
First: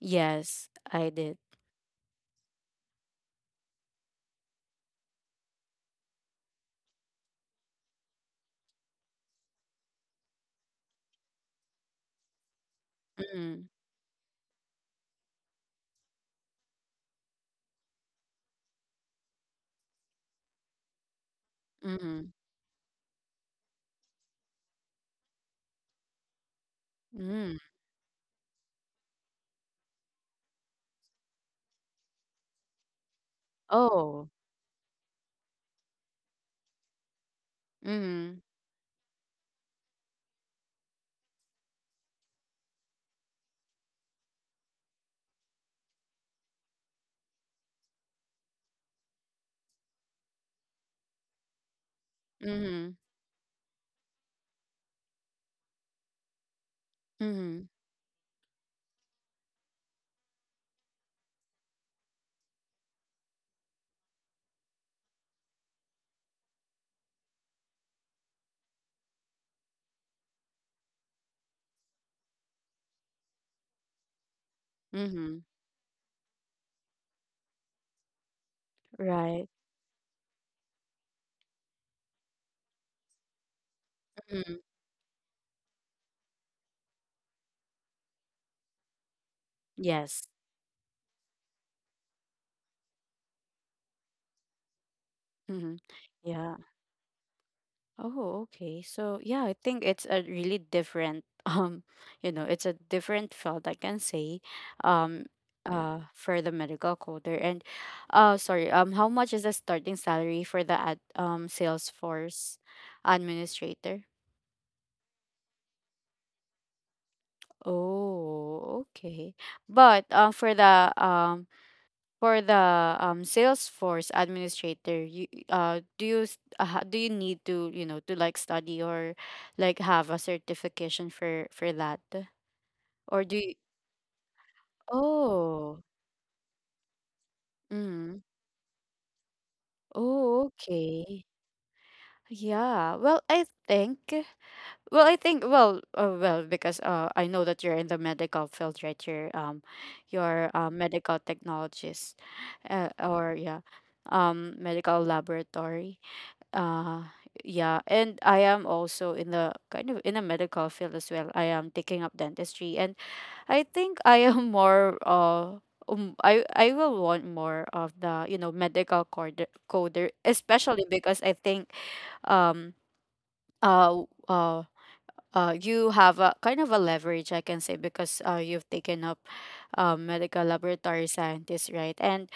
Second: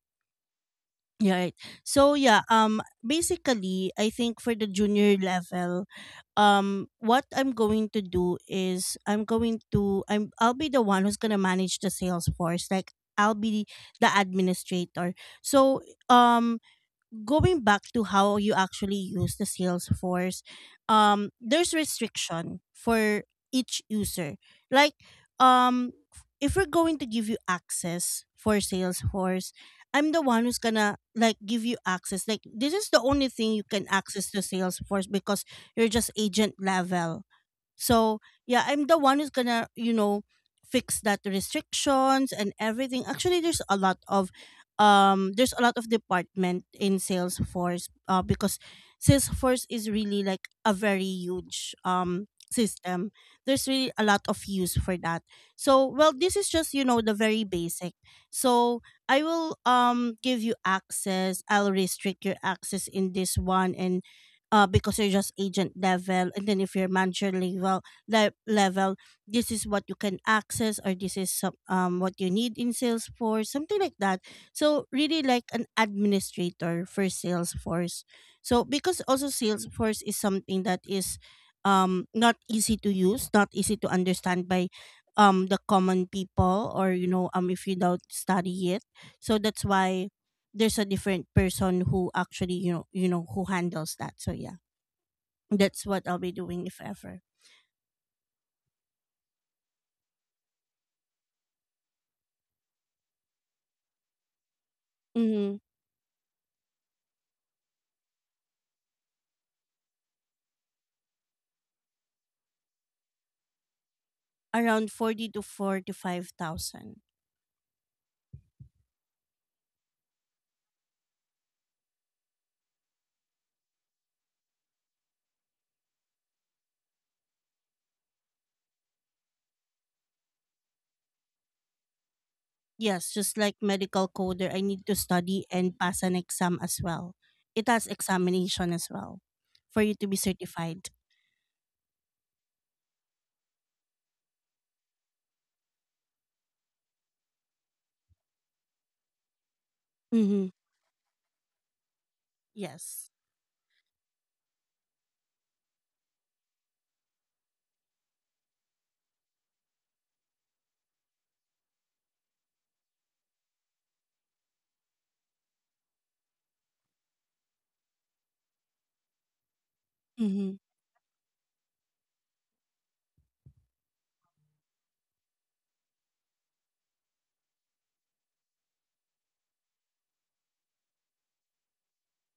Yes, I did. Yeah, right. So yeah, basically I think for the junior level, what I'm going to do is I'm going to I'm I'll be the one who's gonna manage the Salesforce. Like I'll be Mm, the administrator. So um going back to how you actually use the Salesforce, there's mm, restriction for each user. Like, if we're going to give you mm. access for Salesforce, I'm the one who's gonna like give you access. Like, this is the only thing you can Oh. access to Salesforce because you're just agent level so Mm, yeah, I'm the one who's gonna, fix that restrictions and everything. Actually, there's a lot of there's a lot of department in Salesforce because Salesforce is really like a very huge mm. system. There's really a lot of use for that. So well this is just, you know, the very Mhm, basic. So I will give you access. I'll restrict your access in this one and because you're just agent level, and then if you're manager level level, this is what you can access, or this is some, what you need in Salesforce, something like that. So really mhm, like an administrator for Salesforce. So because also right. Salesforce is something that is not easy to use, not easy to understand Mhm, by the common people, or you know, if you don't study it. So that's why yes. there's a different person who actually you know who handles that, so yeah, Mhm. that's what I'll be Yeah. doing if ever. Oh, okay. So, yeah, I think it's a really different um, you know, it's a different field, I can say, um Mm-hmm. For the medical coder. And sorry, how much is the starting salary for the Salesforce administrator? Around 40 to 45,000. Oh, okay. But for the for the Salesforce administrator, you do you do you need to, you know, to, like, study or like have a certification for that, Yes, or just do like you? medical coder, I need to study and Oh, pass an exam as well. It has mm, examination as well for you to be oh, certified. okay, yeah. Well, I think. Well, because I know that you're in the medical field, right? Mm-hmm. You're a medical technologist, Yes. or yeah, medical laboratory. Uh yeah, and I am also in the kind of in the medical field as well. I am taking up dentistry. And I think I am more I will want more of the, you know, medical coder, Mm-hmm. especially, because I think um uh uh you have a kind of a leverage, I can say, because you've taken up medical laboratory scientist, right? And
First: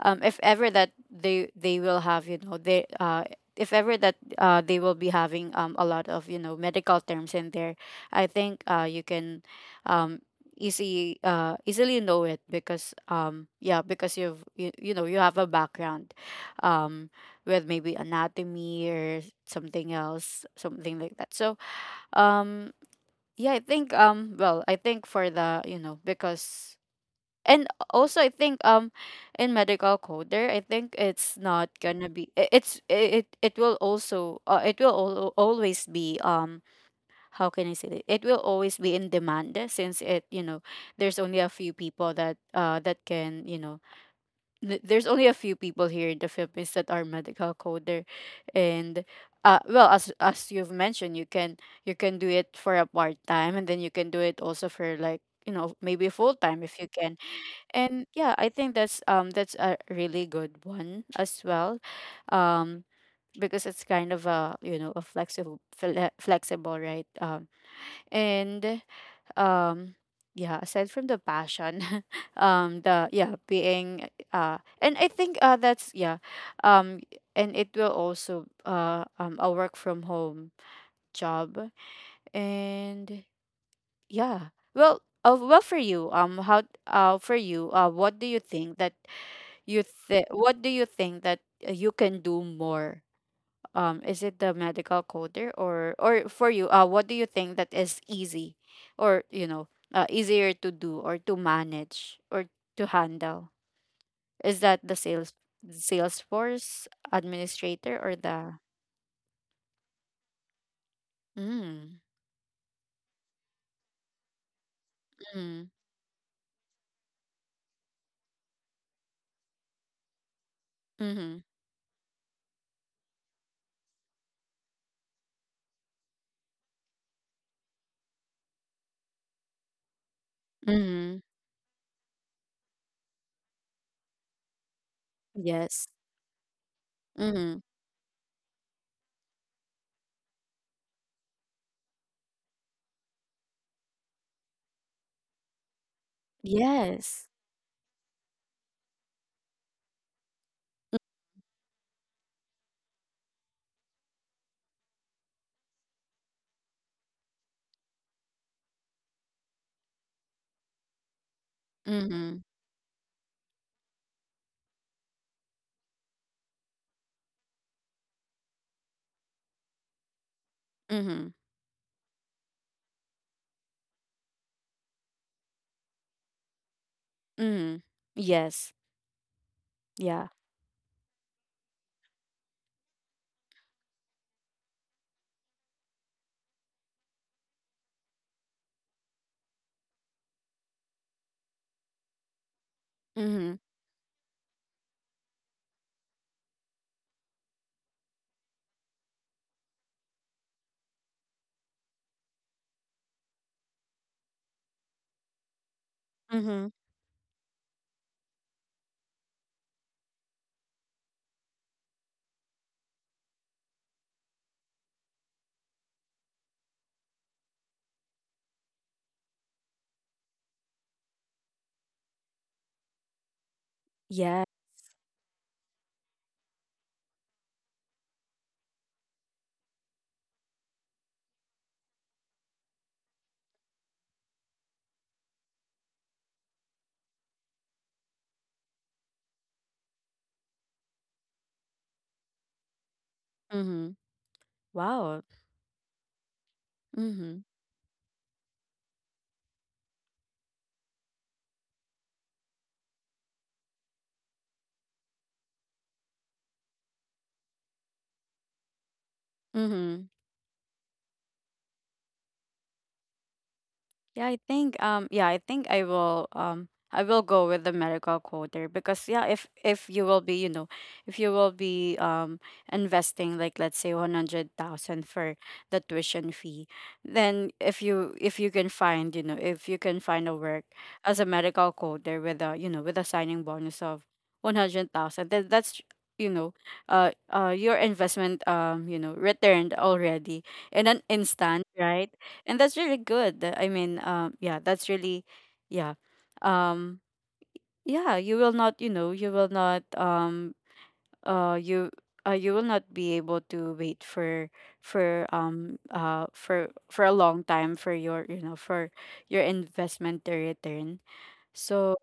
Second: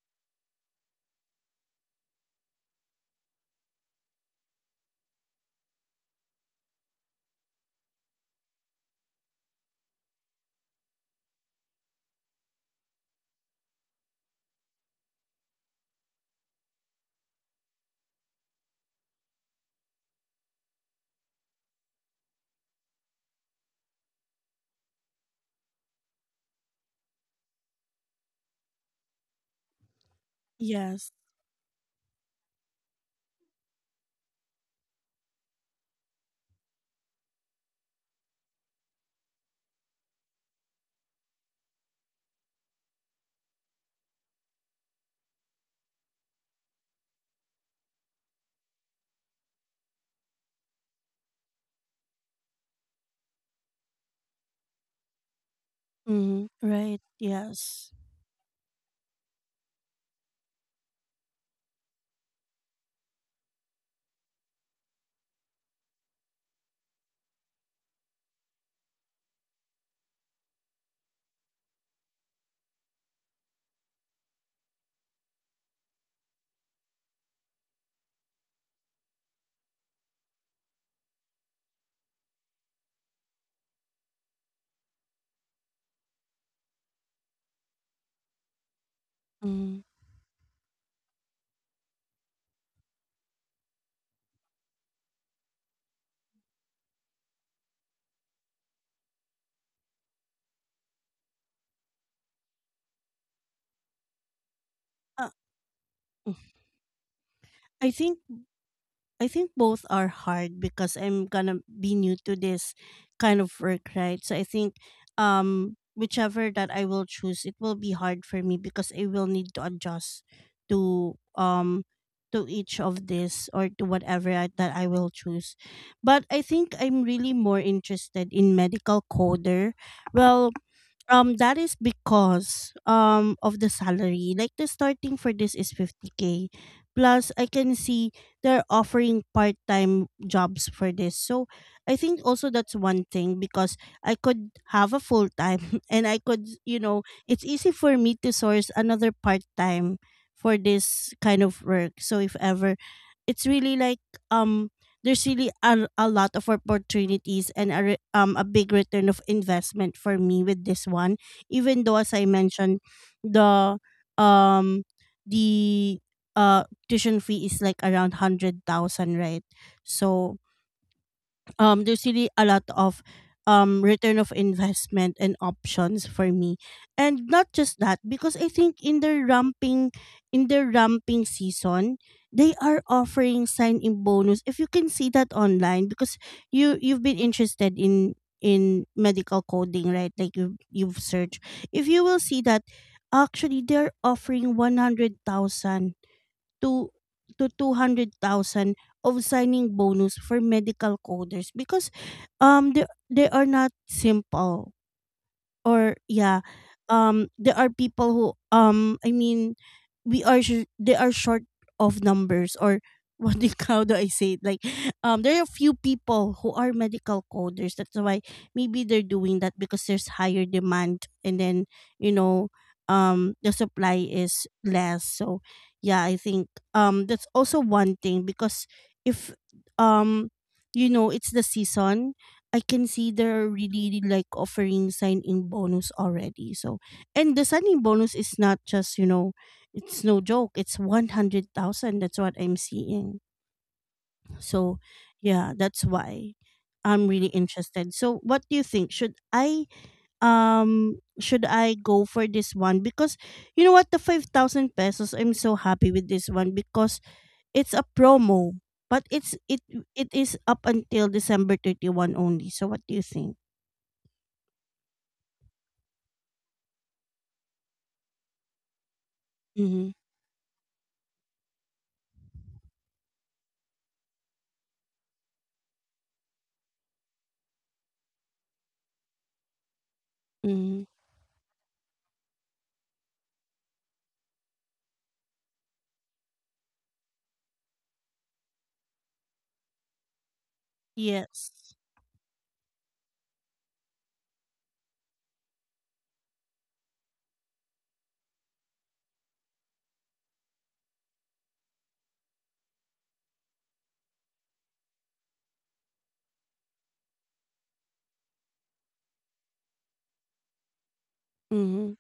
if ever that they will have, you know, they if ever that they will be having a lot of, you know, medical terms in there, I think you can um easy easily know it, because yeah, because you know, you have a background um with maybe anatomy or something else, something like that. So um yeah, I think for the, you know, because and also I think in medical coder, I think Yes. it's not gonna be it, it will also it will always be how can I say it, it will always be in demand, eh, since, it, you know, there's only a few people that that can, you know, there's only a few people here in the Philippines that are medical coder. And well, as you've mentioned, you can do it for a part time, and then you can do it also for, like, you know, maybe full Mm, time if you right. can. Yes. And yeah, I think that's a really good one as well, um because it's kind of a, you know, a flexible, flexible, right? And um yeah, aside from the passion the yeah, being, and I think that's yeah. um and it will also a work from home job. And yeah, well, well, for you, how for you, what do you think that you Mm. think what do you think that you can do more is it the medical coder? Or for you, what do you think that is easy, or you know, easier to do, or to manage, or to handle? Is that the Uh, Salesforce administrator, I or think the I think both are hard because I'm gonna be mm, new to this kind of work, right? So I think mm, whichever that I will choose, it will be hard for me because I will need to adjust to mm-hmm, um to each of this or to whatever that I will choose. But I think I'm really more interested in medical coder. Well, mm-hmm, that is because of the salary. Like the starting for this is yes, 50k. Plus I mm-hmm, can see they're offering part-time jobs for this. So I think also that's one thing because I could have a full-time and I could, you know, yes, it's easy for me to source another part-time for this kind of work. So if ever it's really like um there's really a lot of opportunities and a big return of investment for me with this one, even though as I mm-hmm, mentioned the um the tuition fee is like around 100,000, right? So mm-hmm, there's really a lot of return of investment and options for me. And not mm-hmm, just that, because I yes, think yeah, in their ramping season they are offering sign in bonus. If you can see that online, because you you've been interested in medical coding, right? Like you you've searched, if you will see that mm-hmm, actually they're offering 100,000 to to 200,000 of signing bonus for medical coders. Because um they, they are not simple, or yeah, mm-hmm, there are people who um i mean we are they are short of numbers, or what do, you, how do I say it, like there are few people who are medical coders. That's why maybe they're doing that, because there's higher demand, and then you know the supply yeah. is less. So yeah, I think that's also one thing because if um you know it's the season, I can see they're really really, like offering sign in bonus already. So, and the sign in bonus is not just, you know, it's no joke. It's 100,000. That's what I'm seeing. Mm-hmm. So, Wow. yeah, that's why I'm really Hmm, interested. So, what do you think? Should I go for this one? Because you know what, the 5,000 pesos, I'm so happy with this one because it's a promo, but hmm. it is up until December 31 only. So what do you think? Yeah, I think I will go with the medical quota. Because yeah, if Mm-hmm. you will be, you know, if you will be investing, like, let's say 100,000 for the tuition fee, then if you can find, you know, if you can find a work Mhm. as a medical quota with a, you know, with a signing bonus of 100,000, then that's, you know, your investment, you know, returned already in an Yes. instant, right? And that's really good, I mean, yeah, that's really, yeah, um yeah, you will not, you know, you will not uh you you will not be able to wait for for a long time for your, you know, for your investment to return. So Mhm,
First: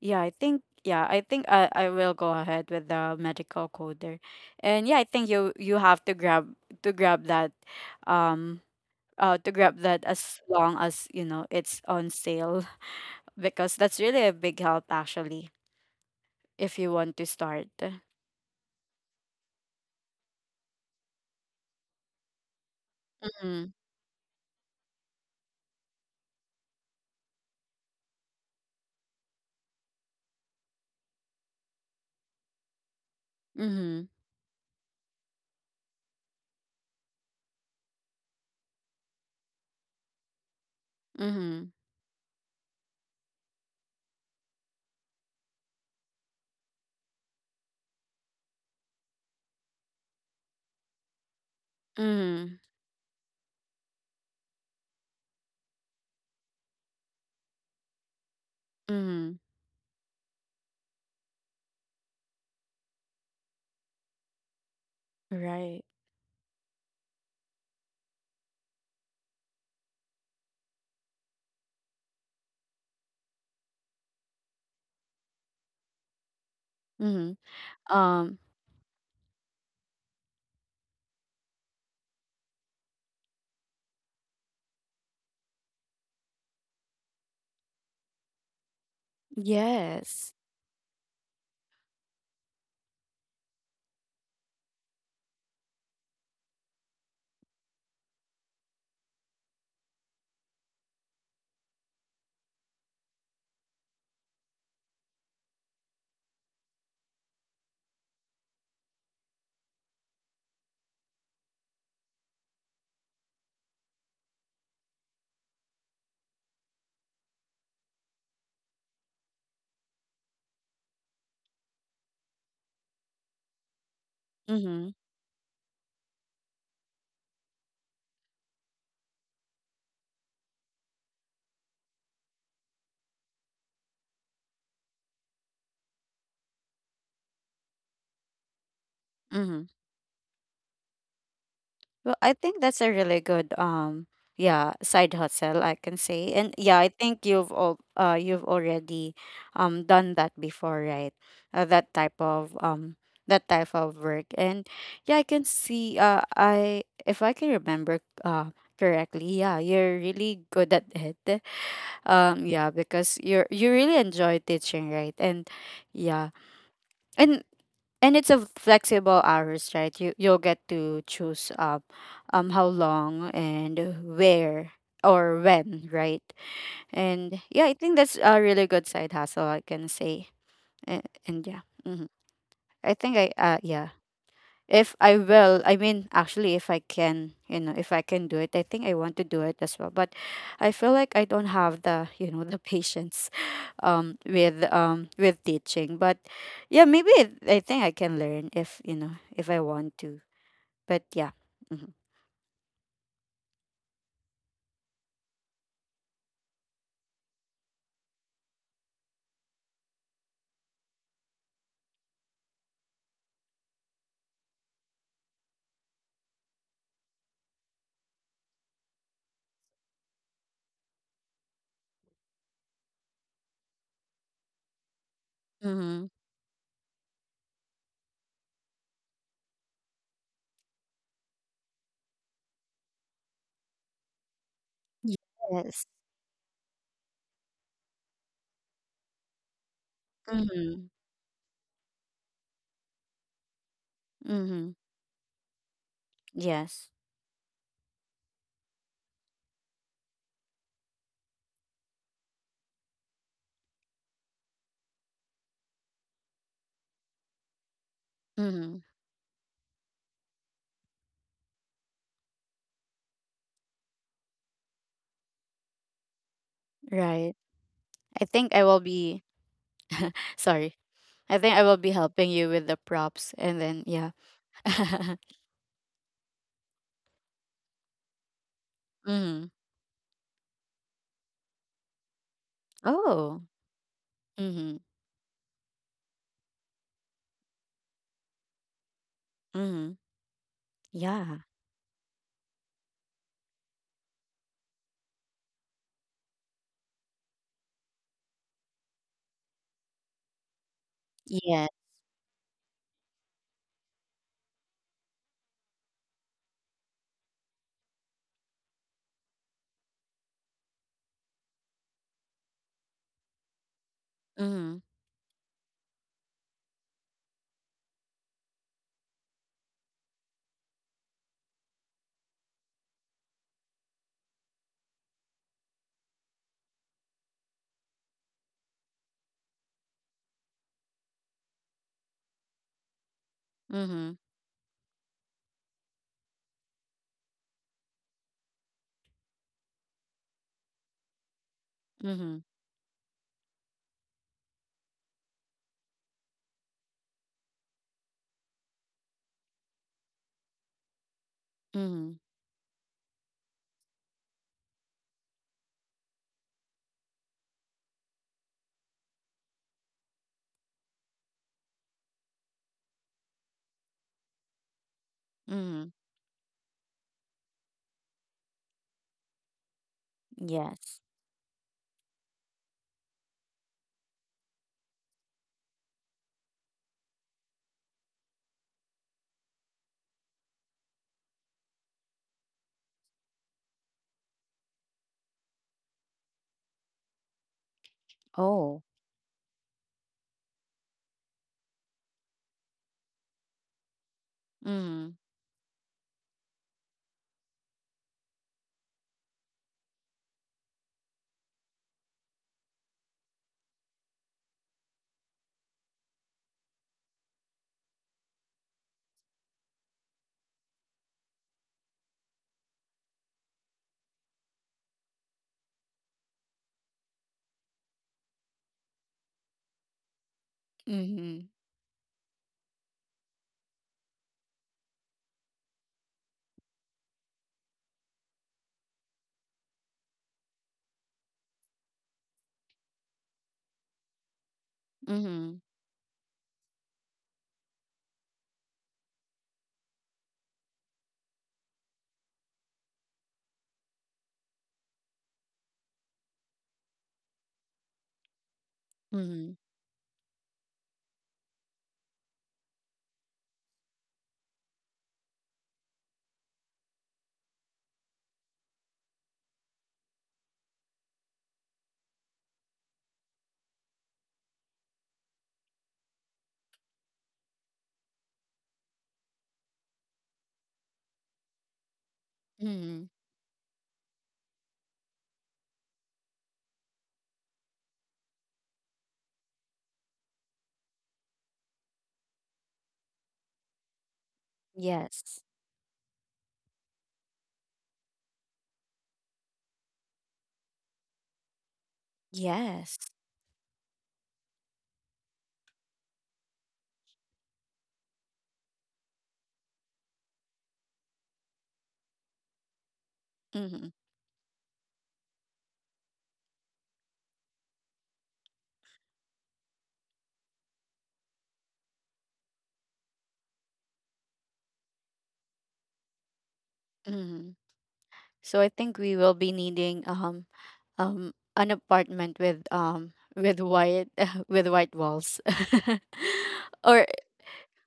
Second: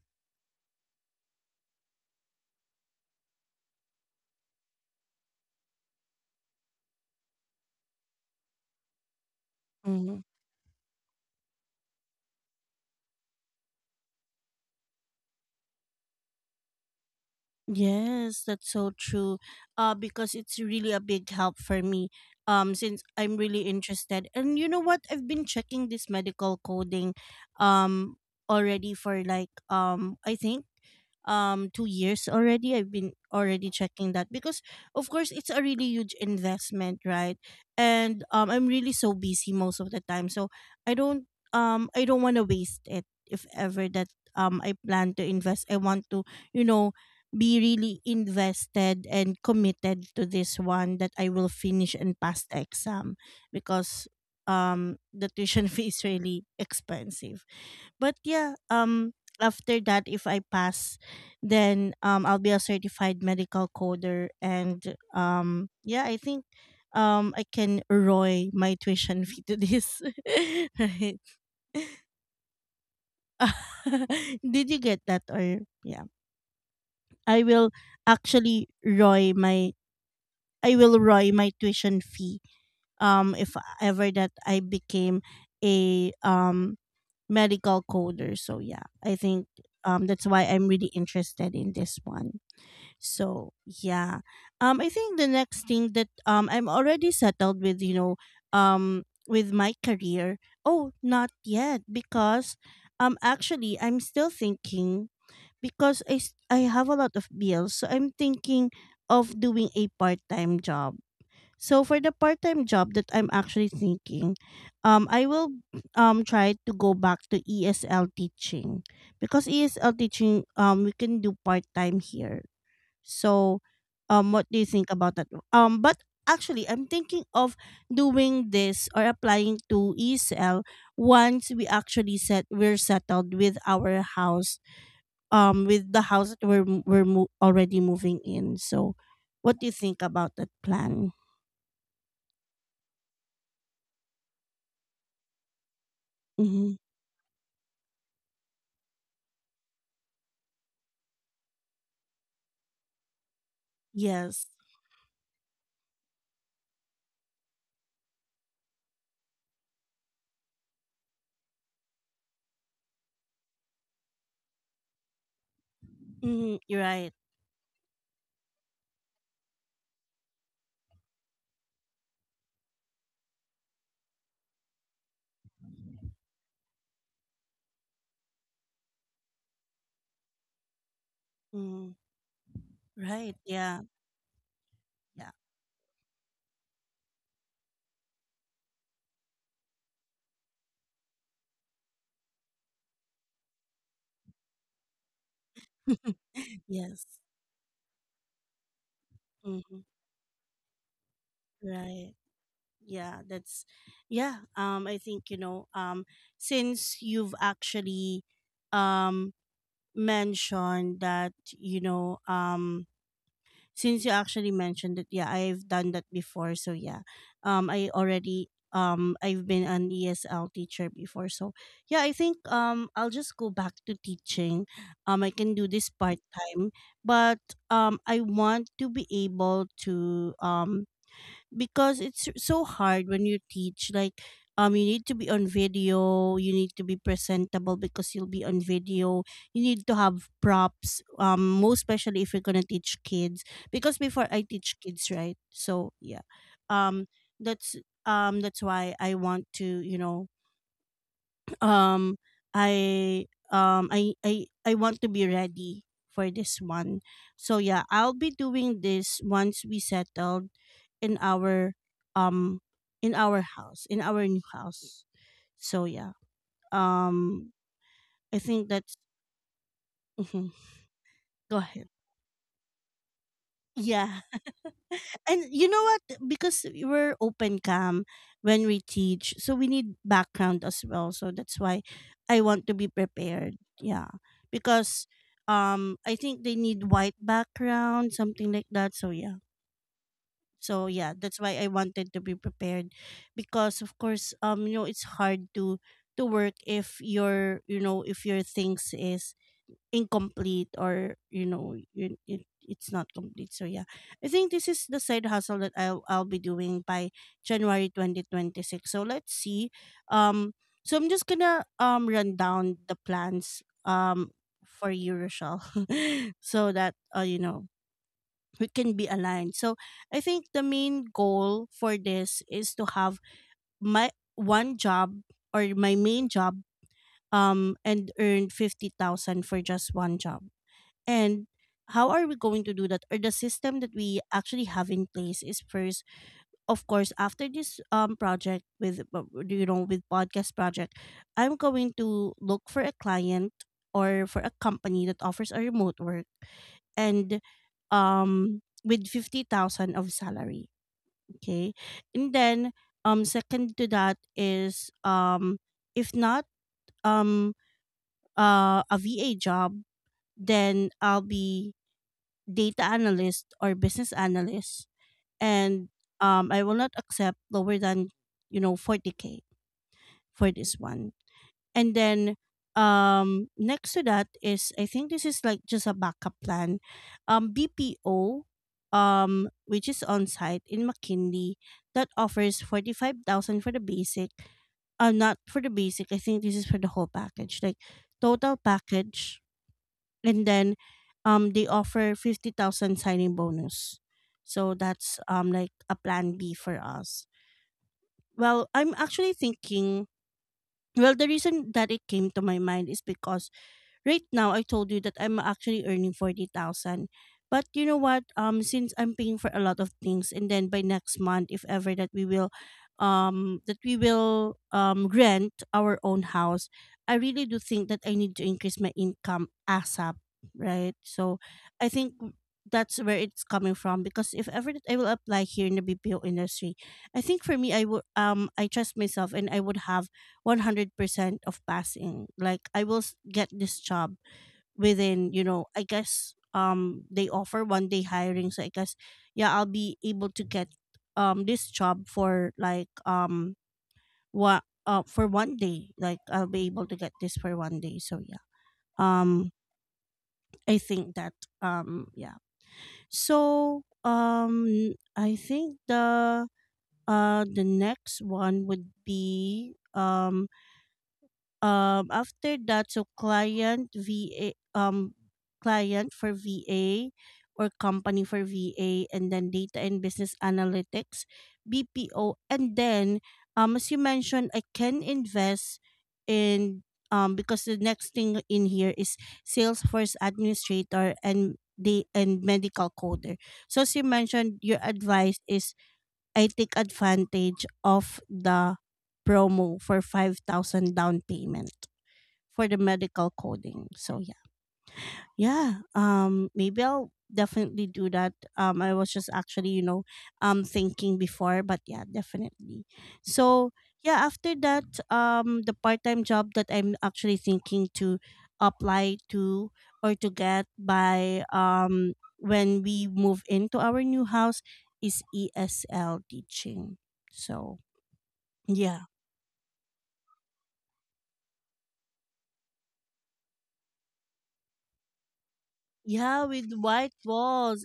yeah, I think, yeah, I think I will go ahead with the medical coder. And yeah, I think you have to grab that, um to grab that mhm. as long as, you know, it's on sale, because that's really a big help, actually, if you want to start. Yes, that's so true. Because it's really a big help for me. Since I'm Mm-hmm. really interested, and you know what, I've been checking this medical coding, um, already for like I think 2 years already, I've been already Mm-hmm. checking that because of course it's a really huge investment, right? And I'm really so busy most of the time, so I don't Mm-hmm. I don't want to waste it if ever that I plan to invest. I want to, you know, be really invested and committed to this one, that I will finish and pass Mm-hmm. the exam, because the tuition fee is really expensive. But yeah, um, Mm-hmm. after that if I pass, then I'll be a certified medical coder, and Right. yeah, I think I can roy my tuition fee to this. Right. Did you get that, or yeah? I Mm-hmm. will Um. actually roy my I will roy my tuition fee if ever that I became a medical coder. So yeah, I think that's Yes. why I'm really interested in this one. So yeah. Um, I think the next thing that I'm already settled with, you know, with my career. Oh, not yet, because actually I'm still thinking, because I have a lot of bills. So I'm thinking of doing a part-time job. So for the part-time job that I'm actually thinking, I will try to go back to ESL teaching, because ESL teaching, um, we can do part-time here. So, what do you Mm-hmm. think about that? But actually, I'm thinking of doing this or applying to ESL once we actually set we're settled with our house, with the house that we're already moving in. So, what Mm-hmm. do you think about that plan? Well, I think that's a really good yeah, side hustle, I can say. And Mm-hmm. yeah, I think you've already done that before, right? That type of that type of work. Yes. And yeah, I can see, I if I can remember uh correctly, yeah, you're really good at it. Yeah, because you really enjoy teaching, right? And yeah. Mm, you're right. And it's a flexible hours, right? You you'll get to choose, how long and where, or when, right? And yeah, I think that's a really good side hustle, I can say. And yeah, Mm, hmm, I think I right. Yeah. yeah, if I Yeah. will, I mean, actually, if I can, you know, if I can do it, I think I want to do it as well. But I feel like I don't have the you know, the patience, with teaching. But yeah, maybe Yes. I think I can learn if, you know, if I Mm-hmm. want to. But yeah. Mm-hmm. Right. Yeah, that's yeah. Um, I think you know since you've actually um mentioned that you know um yeah, I've done that before. So yeah, I already I've been an ESL teacher before. So yeah, I think I'll just go back to teaching. I can do this Mm-hmm. part time, but I want to be able to because it's so hard when you teach, like you need to be on Yes. video, you need to be presentable because you'll be on video, you need to have Mm-hmm. props, most especially if you're gonna teach kids, because before I Mm-hmm. teach kids, right? So yeah, Yes. um, that's that's why I want to, you know, um I I want to be ready for this one. So yeah, I'll be Mm-hmm. doing this once we settled in our um in our house in our new house. So yeah, Right. um, I I think I think will that's be sorry. I think go I will be ahead, helping you with the props, and then yeah. yeah. And you know what? Because we're open cam when we teach, Mm-hmm. so we need background as well. So that's why I want to be Oh. prepared. Yeah, Mhm, because I think they need white background, something like that. So yeah, mhm. so yeah, that's Yeah. why I wanted to be prepared, because of course, you know, it's hard to work if your you know if your things is incomplete, or you Yeah. know it's not complete. So yeah, I think this is the side hustle that I'll be doing by January 2026. So let's see. Um, so I'm just gonna run down the plans, um, Mhm, for you Rochelle. So that, you know, we can be aligned. So I think the main goal for this is to have my one job, or my main job, and earn 50,000 for just one job. And how are we going to do that? Or the system that mhm, we actually have in place is first, of course, after this project with you know, with podcast project, I'm going to mhm, look for a client, or for a company that offers a remote work, and with 50,000 of salary, okay? mhm, And then second to that is, um, if not um a VA job, then I'll be data analyst or business analyst, and mhm. I will not accept lower than you know 40k for this Yes. one. And then next to that is, I think this is like just a backup plan, um, BPO, um, which is on site in McKinley that offers 45,000 for the basic. Uh, not for the basic, I think this is for the whole package, like total Oh. package. And then they offer 50,000 signing bonus. So Mhm, that's like a plan B for us. Well, I'm actually thinking, well the reason that it came to my mind is because right now I told you that I'm actually earning 40,000. But you know what? Um, since I'm paying for a lot of things, and then by next month if ever that we will rent our own house, I really do think that I need to increase my income ASAP, right? So mhm, I think that's where it's coming from because if ever that I will apply here in the BPO industry, I think for me I would I trust myself and I would have 100% of passing. Like I will s- get this job within, you mhm, know i guess um they offer 1 day hiring, so I guess, yeah, I'll be able to get this job for like, what for 1 day. Like I'll be able to get this for 1 day, so yeah. um mhm, I think that yeah so I think the next one would be After that, so client VA, client for VA or company for VA, and then data and business analytics, BPO, and mhm. then, as you mentioned, I can invest in, because the next thing in here is Salesforce administrator and the and medical coder. So as you mentioned, your Yes. advice is I take advantage of the promo for 5,000 down payment for the Yes. medical coding. So yeah. Yeah. Maybe I'll definitely do that. I was just actually, thinking before, but yeah, definitely. So Mhm, yeah, after that, the part-time job that I'm actually thinking to apply to or to get by when we move into our new house is ESL teaching. mhm. So So I think yeah. we will be needing an apartment with white with white walls, Yeah, with or white walls,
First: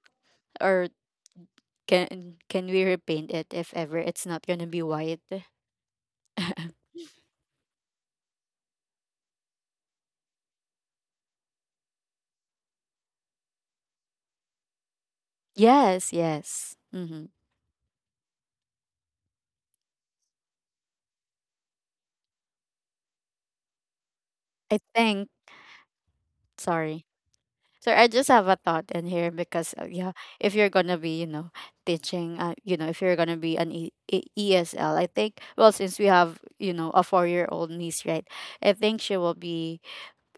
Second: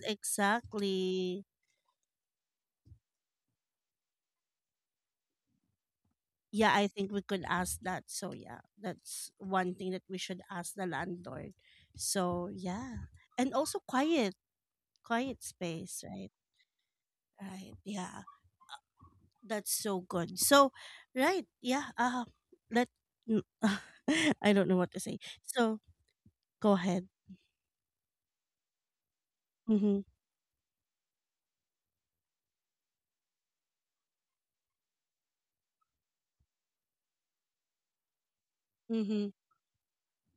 or exactly. can we repaint it if ever it's not gonna be white? Yeah, I think we could ask that. So yeah, that's one thing that we should ask the landlord. So yeah. And also quiet, quiet space, Yes, right? yes, hmm. Right. Yeah. That's so good. So right, yeah. Let mm, I don't know I what to say. think, So go sorry. ahead. So I just have a thought in here because, Mhm. yeah, if you're going to be, you know, teaching, you know, if you're going to be an ESL, I think, well, since we have, you know, a 4-year old niece, right? I think she Mhm. will be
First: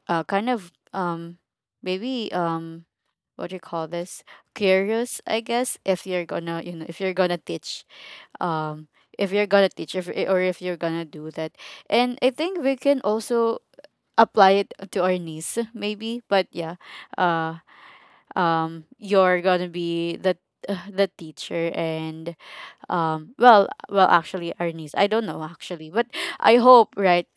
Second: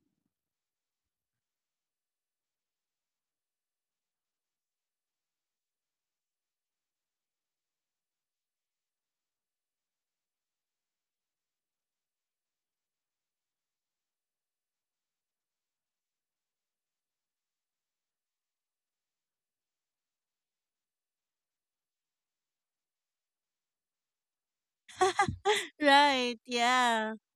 kind of, maybe, um, what do you call this? Curious, I guess, if you're gonna, you know, if you're gonna teach, um, if you're gonna teach if, or if you're gonna do that. And I think we can also apply it to our niece, maybe. But yeah, uh you're gonna be the the teacher. And well, actually, our niece, I don't know actually. But Right, I hope, yeah. right?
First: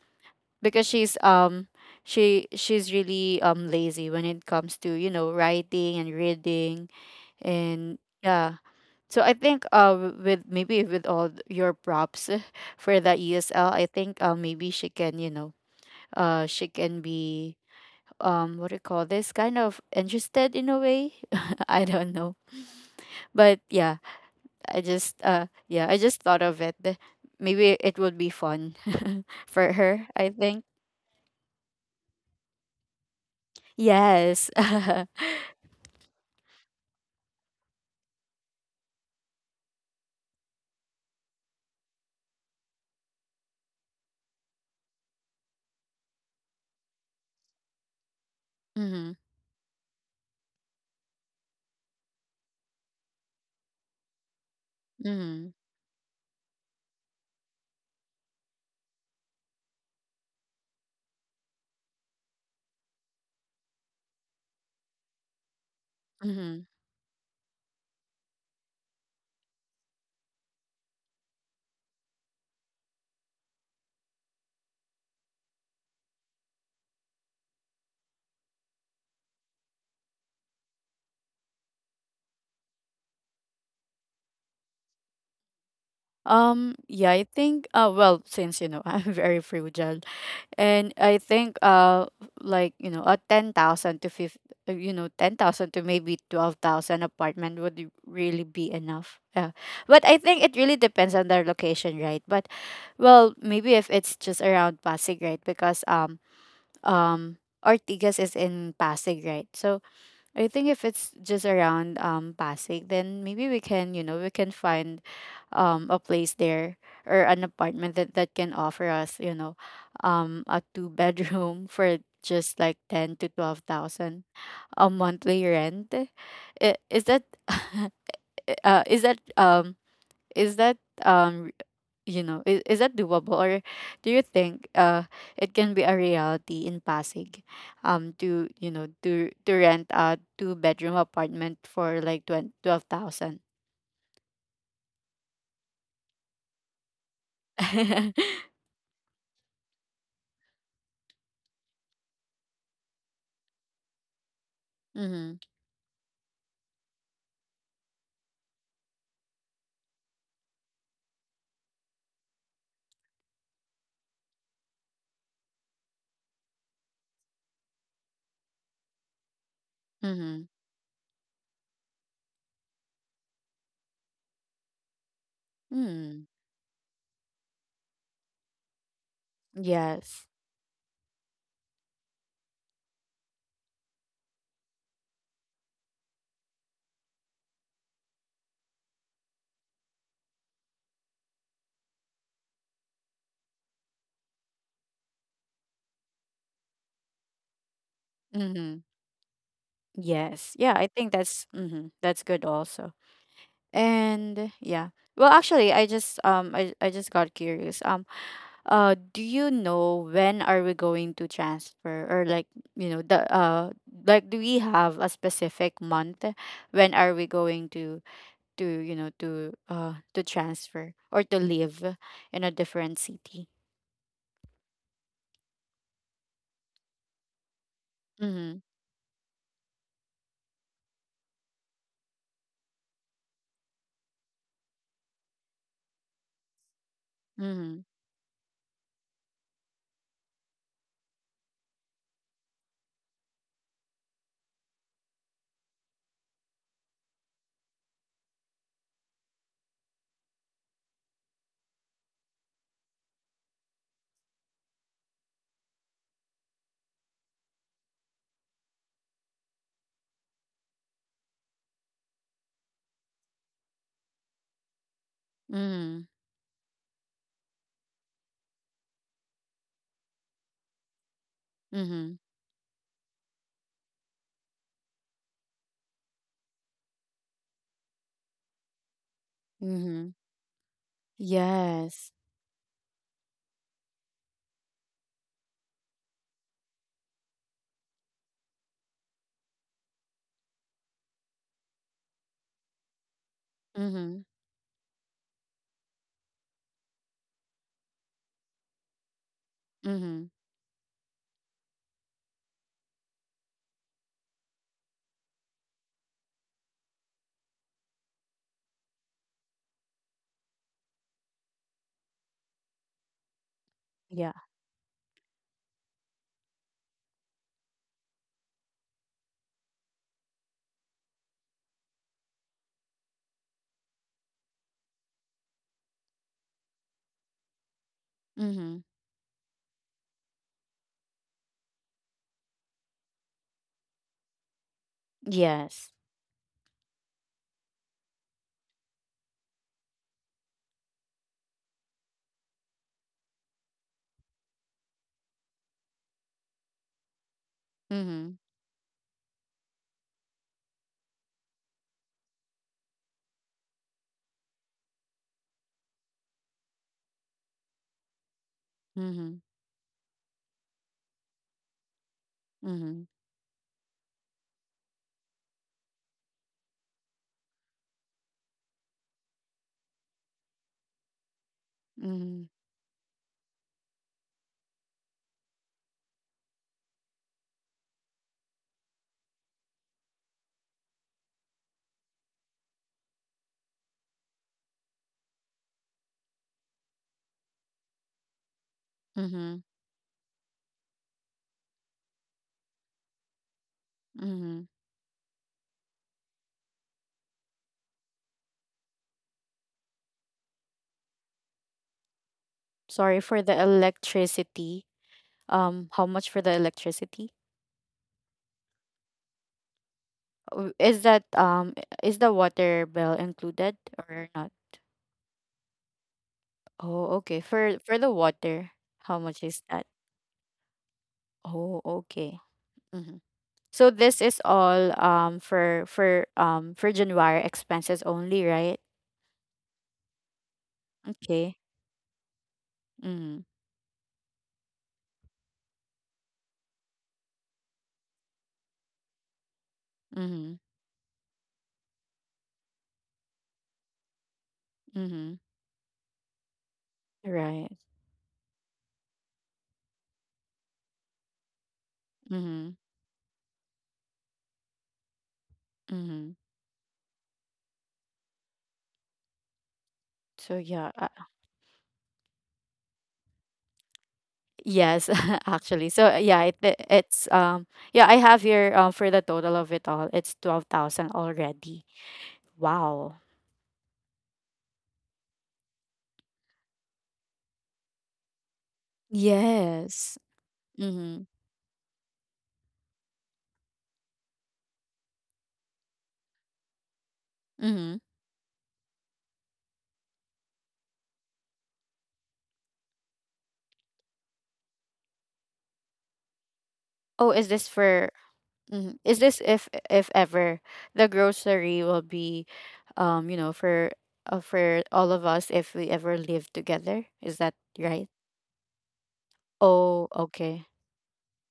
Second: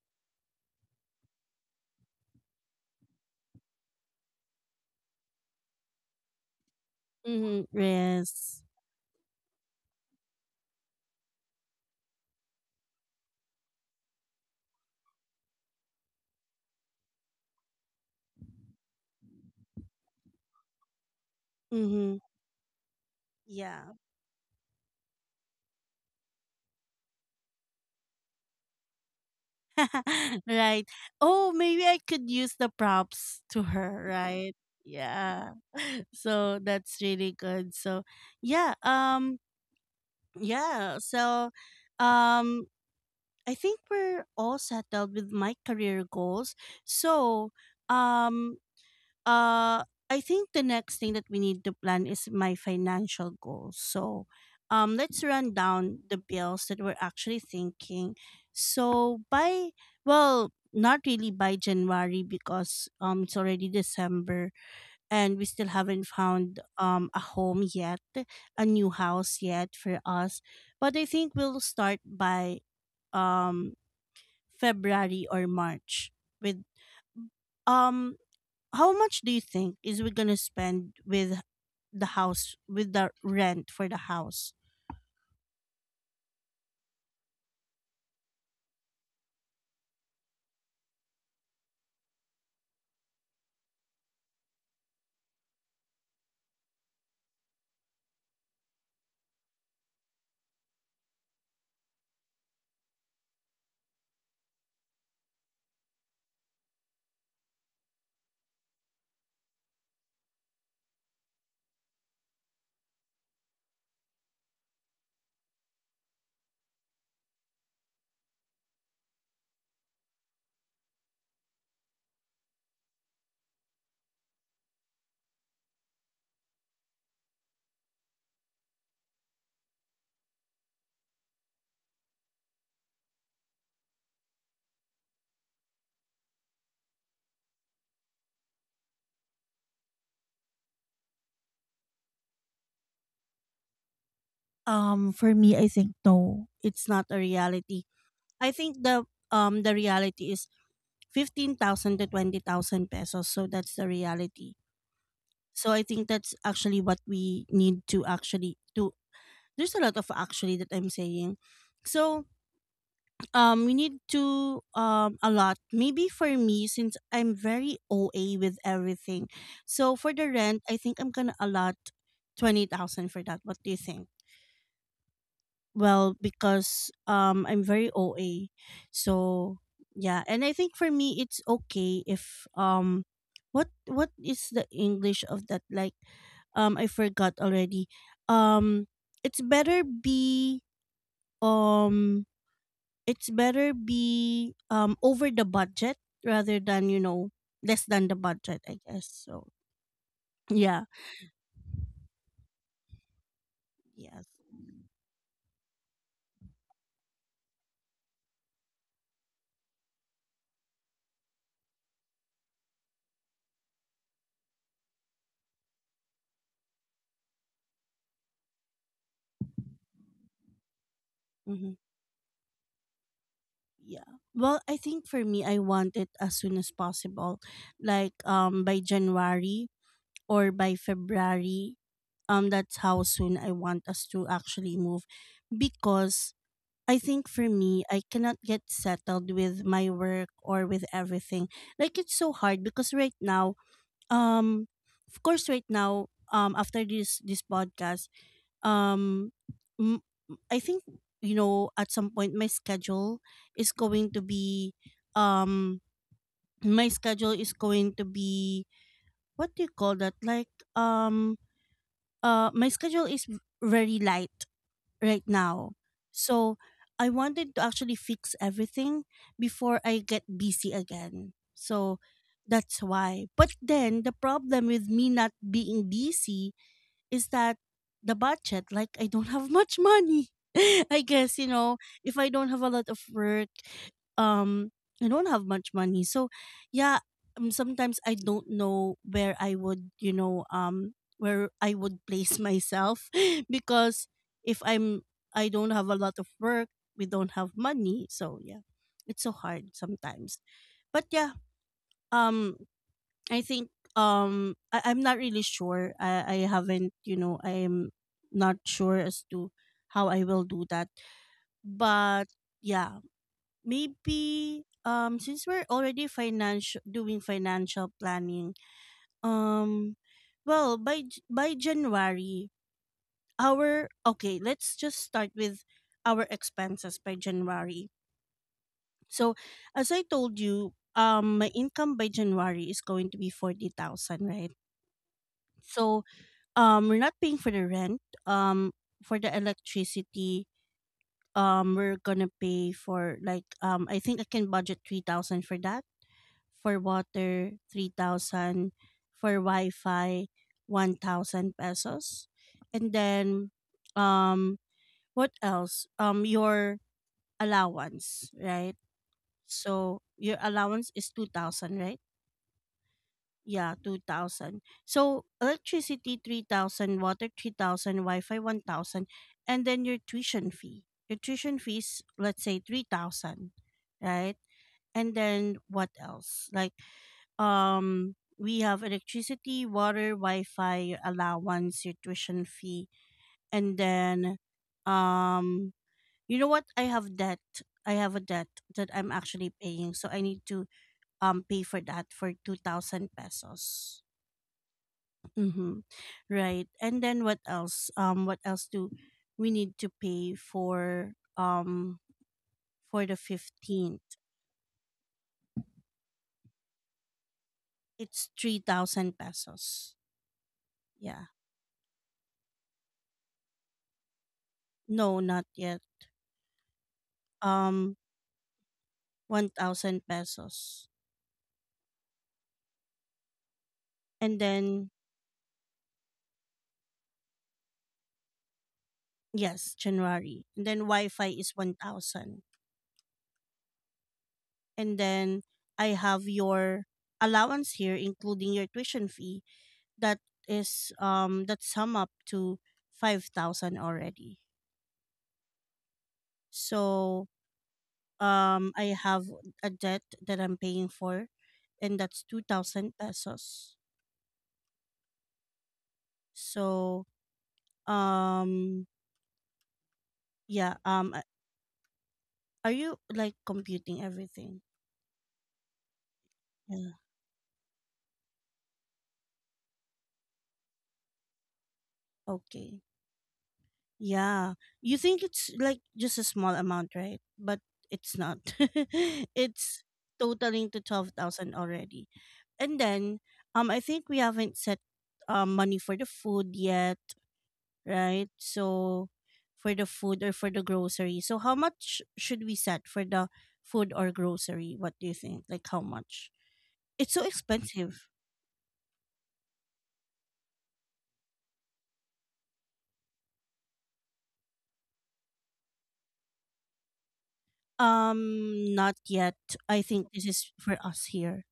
Because she's she she's really lazy when it comes to, you know, writing and reading. Mhm. And yeah, Yes. so I think with maybe with all your props for the ESL, I think maybe she can, you know, she can be what do you call this, kind of interested in a way. I don't Mhm. know, but Yeah. yeah, I just yeah, I just thought of it. Maybe it would be fun for her, I think. right. Oh, maybe I could use the props to her, Yes. right? Yeah. So that's really good. So yeah, yeah, so um I think we're all settled with my career goals. So um Mm-hmm. uh, I think the next thing that we need to plan is my financial goals. So, let's Mm-hmm. run down the bills that we're actually thinking. So by, well, not really by January because it's already December and we still haven't found Mm-hmm. A home yet, a new house yet for us. But I think we'll start by um February or March with, um how much do you think is we gonna spend with the house, with the rent for the house? Yeah, I think well, since, you know, I'm very frugal, and I think like, you know, a 10,000 to 50, you know, 10,000 to maybe 12,000 apartment would really be enough. Yeah. But I think it really depends on their location, right? But well, maybe if it's just around Pasig, right? Because um Ortigas is in Pasig, right? So I think if it's just around Pasig, then maybe we can, you know, we can find a place there, or an apartment that that can offer us, you know, a two bedroom for just like 10 to 12,000 a monthly rent. Is that is that is that um you know, is that doable, or do you think it can be a reality in Pasig to, you know, to rent a two-bedroom apartment for like 20, 12,000? For me, I think no. It's not a reality. I think the reality is 15,000 to 20,000 pesos. So that's the reality. Mm-hmm. So I think that's actually what we need to actually do. There's a lot of actually that I'm saying. So we need to a lot. Maybe for me, since I'm very OA with everything, so for the Mm-hmm. rent, I think I'm gonna allot 20,000 for that. What do you think? Well, Mm. because I'm very OA, so yeah, Yes. and I think for me it's okay if what what is the English of that, like, I forgot already. Um, it's better be um over the budget rather than, you know, less than the budget, I Mm-hmm. guess. So Yes, yeah, yeah. I think that's mm-hmm, that's good also. Yes. And yeah. Well, actually, I just I just got curious. Do you know when are we going to transfer, or like, you know, the like, do we have a specific month when are we going to, you know, to transfer, or to Hmm. live in a different city? Yeah, well, I think for me I want it as soon as possible, like Mhm. by January or by February. That's how soon I want us to actually move, because I think for me Mhm. I cannot get settled with my work or with everything. Like it's so hard because right now, um of course right now after this podcast, um m- I think, you know, at some point my schedule is going to be um my schedule is going to be what do you call that like um my schedule is very light right now. Mhm. So I wanted to actually fix everything before I get busy again. So Mhm. that's why. But then the problem with me not being busy is that the budget, like I don't have much Mhm. money. I guess, you know, Yes. if I don't have a lot of work, um I don't have much money, so yeah. Sometimes I don't know where I would, where I would place myself because Mhm. if I'm, I don't have a lot of work, we don't have money, so yeah, it's so hard Mhm. sometimes. But yeah, um I think, I'm not really sure. I haven't, you know, I'm not sure as to how I will do that. But yeah, Yeah. maybe since we're already financial doing financial planning, um by January, our, okay, let's just start with our expenses by January. Mhm. So as I told you, my income by January is going to be 40,000, right? Yes. So, we're not paying for the rent. Um, for the electricity, we're gonna pay for like, I think I can budget 3,000 for that. For water, three Mhm. thousand. For Wi-Fi, 1,000 pesos, and then, um, what else? Your allowance, right? Mhm. So your allowance is 2,000, right? Mhm. Yeah, 2,000. So electricity 3,000, water 3,000, Wi-Fi 1,000, and then your tuition fee. Your tuition fees, let's Mhm. say 3,000, right? And then what else? Like, we have electricity, water, Wi-Fi, your allowance, your tuition fee, and then, um you know what? I have debt. I have a debt that I'm actually Mhm. paying, so I need to pay for that for 2,000 pesos. Mhm. Mm-hmm. Right. And then what else? What else do we need to pay for the Sorry for the 15th? electricity. How much for the electricity? It's 3,000 pesos. Oh, is Yeah. that is the water bill included or not? No, not yet. Oh, okay. Um, For the water, how much one is that? thousand pesos. Oh, okay. Mm-hmm. So this And is then all for January expenses only, right? yes, January. And then Wi-Fi is Okay. 1,000. Mm-hmm. And then I have your allowance here, including your tuition fee. That Mm-hmm. is that sum up to 5,000 already. Mm-hmm. So Right. I have a debt that I'm paying for, and that's Mm-hmm. 2,000 pesos. Mm-hmm. So um So yeah, yeah, are you like computing everything? yes, actually. So yeah, Yeah. it's yeah, I have here for the total of it all, it's 12,000 already. Okay. Wow. Yeah. You think it's like just a small amount, right? But it's not. It's Yes. totaling to Mm-hmm. 12,000 already. And then, I think we haven't set money for the food yet, Mm-hmm. right? So for the food or for the grocery. So how much should we set for the food or grocery? What do you think? Like how much? It's so Oh, is this expensive. for, mhm, is this if ever the grocery will be you know, for all of us if we ever live together? Is that right? Not yet. I Oh, think this is okay. for us here.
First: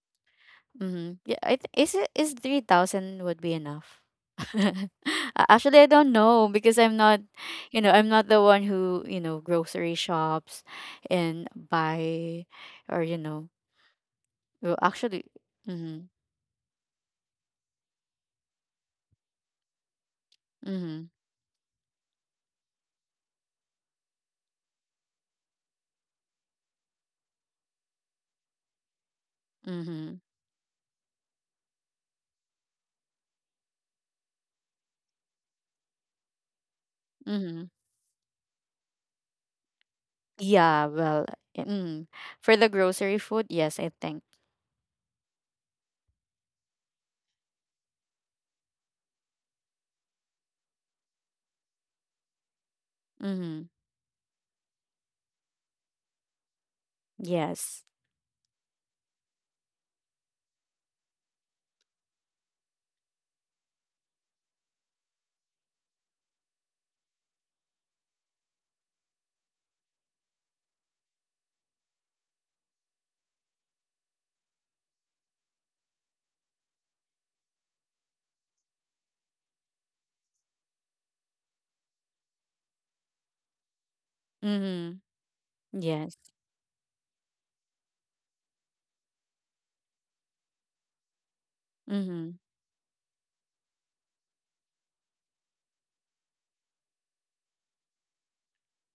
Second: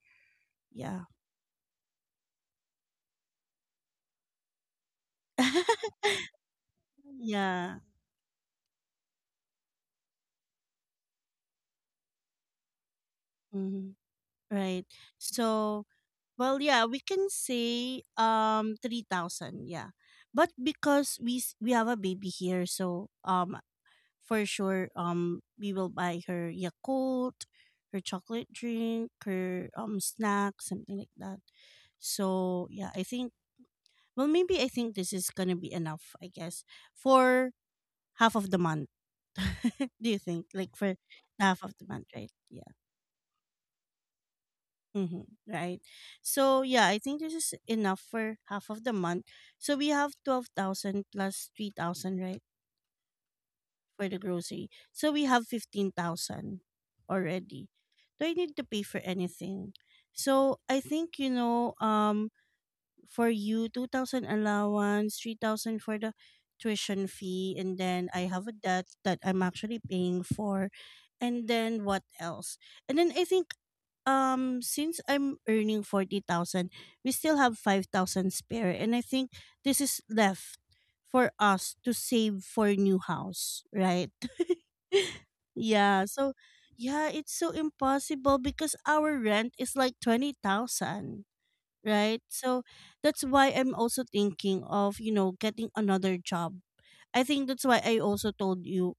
Yeah. Mm-hmm. Yeah, is it, is 3,000 would be enough? Actually, I don't know, because I'm not, yeah. you know, I'm not the one who, you know, grocery shops and buy or you know, Mhm. well, Right. actually, So mhm, well yeah, we can say 3,000, yeah. But mhm, because we have a baby here, so for sure we will buy her Yakult, her chocolate drink, her mhm, snack, something like that. So yeah, I think, well, maybe I think this is gonna be enough, I guess, for mhm. half of the month. Do you think? Like Yeah, for well, half eh, of the mm. month, right? For the Yeah. grocery food, yes, I think. Mm-hmm. Right. So yeah, I think this is enough for half of the month. So we have 12,000 plus 3,000, right? Mhm. For the grocery. So we have 15,000 already. Yes. Do I need to pay for anything? So I think, you know, for you, 2,000 allowance, 3,000 for the tuition fee, and then I have a debt that I'm actually paying for. And then what else? And then I think, since I'm earning 40,000, we still have 5,000 spare, and I think this is left for us to save for new house, right? Mhm. yeah, Yes. so yeah, it's so impossible because our rent is like 20,000, right? Mhm. So that's why I'm also thinking of, you know, getting another job. I think that's why I also told you,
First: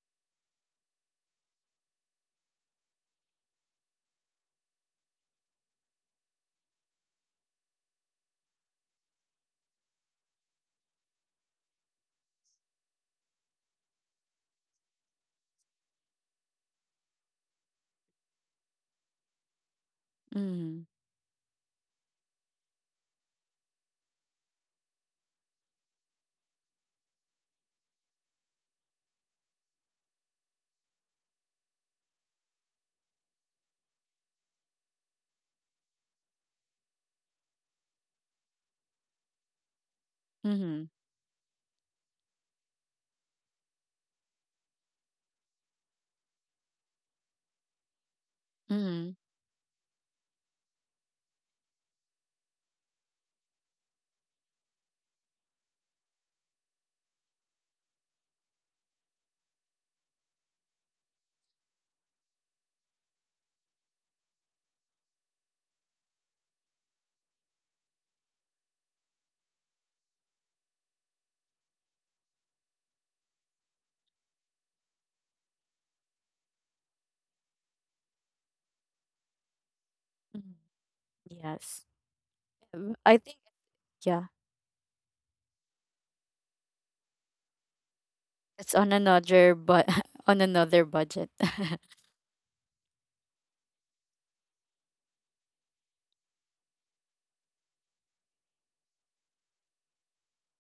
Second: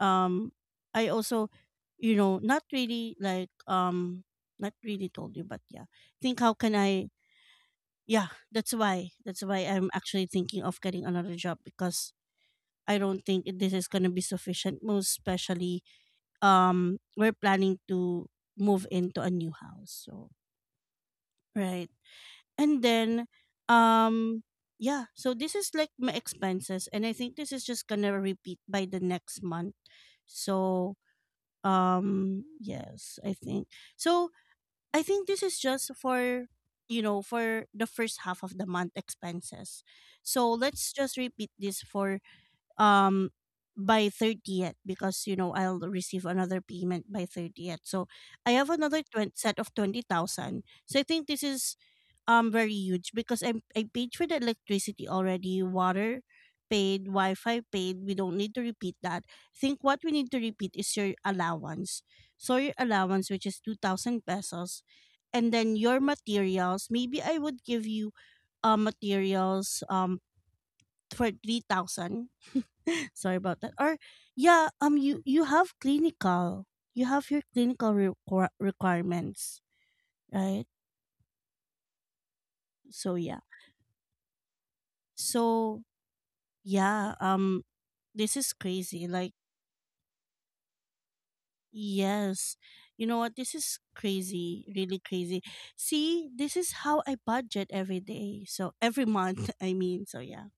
um I also, you know, not really like, not really told you, but yeah. Think how can I, yeah, that's why. That's why I'm actually thinking of getting another job because I don't think this is going to be sufficient, most especially we're planning to move into a new house. So, Mhm. right. And then, um yeah, so this is like my expenses, and I think this is just gonna repeat by the next month. So yes, I think, so I think this is just for, you know, for the first half of the month expenses. So Mhm. let's just repeat this for um by 30th, because, you know, I'll receive another payment by 30th. So I have another Mhm. 20, set of 20,000, so I think this is very huge because I paid for the electricity already, water paid, Wi-Fi paid. We don't need to repeat that. I think what we need to repeat is your allowance. So your allowance, which is 2,000 pesos, and then your materials. Maybe I would give you materials for 3,000. Sorry about that. Or yeah, you, you have clinical, you have your clinical requirements, Mhm. right? Yes. So I think yeah, yeah, so yeah, this is it's on crazy. Like, another, but on another budget. yes. You know what? This is crazy, really crazy. See, this is how I budget every day. So every month, I mean. So yeah.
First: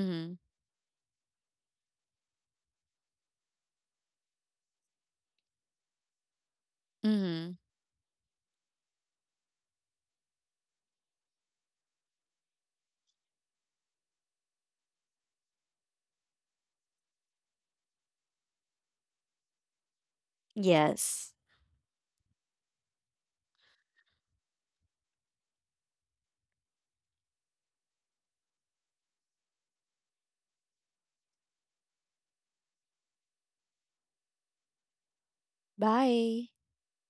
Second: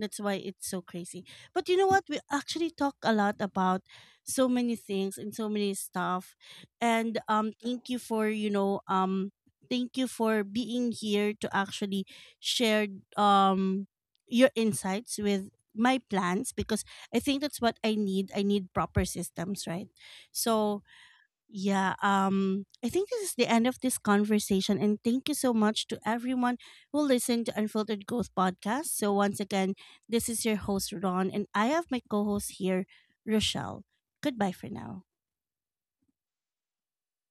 That's why it's so crazy. But you know what? We actually talk a lot about so many things and so many stuff. And Mhm. thank you for, you know, thank you for being here to actually share um your insights with my plans because I think that's what I need. I need proper systems, right? So Yes. yeah, I think this is the end of this conversation. And thank you so much to everyone who listened to Unfiltered Growth Podcast. So, once again, this is your host, Ron, and I have my co host here, Rochelle. Goodbye for now. Bye.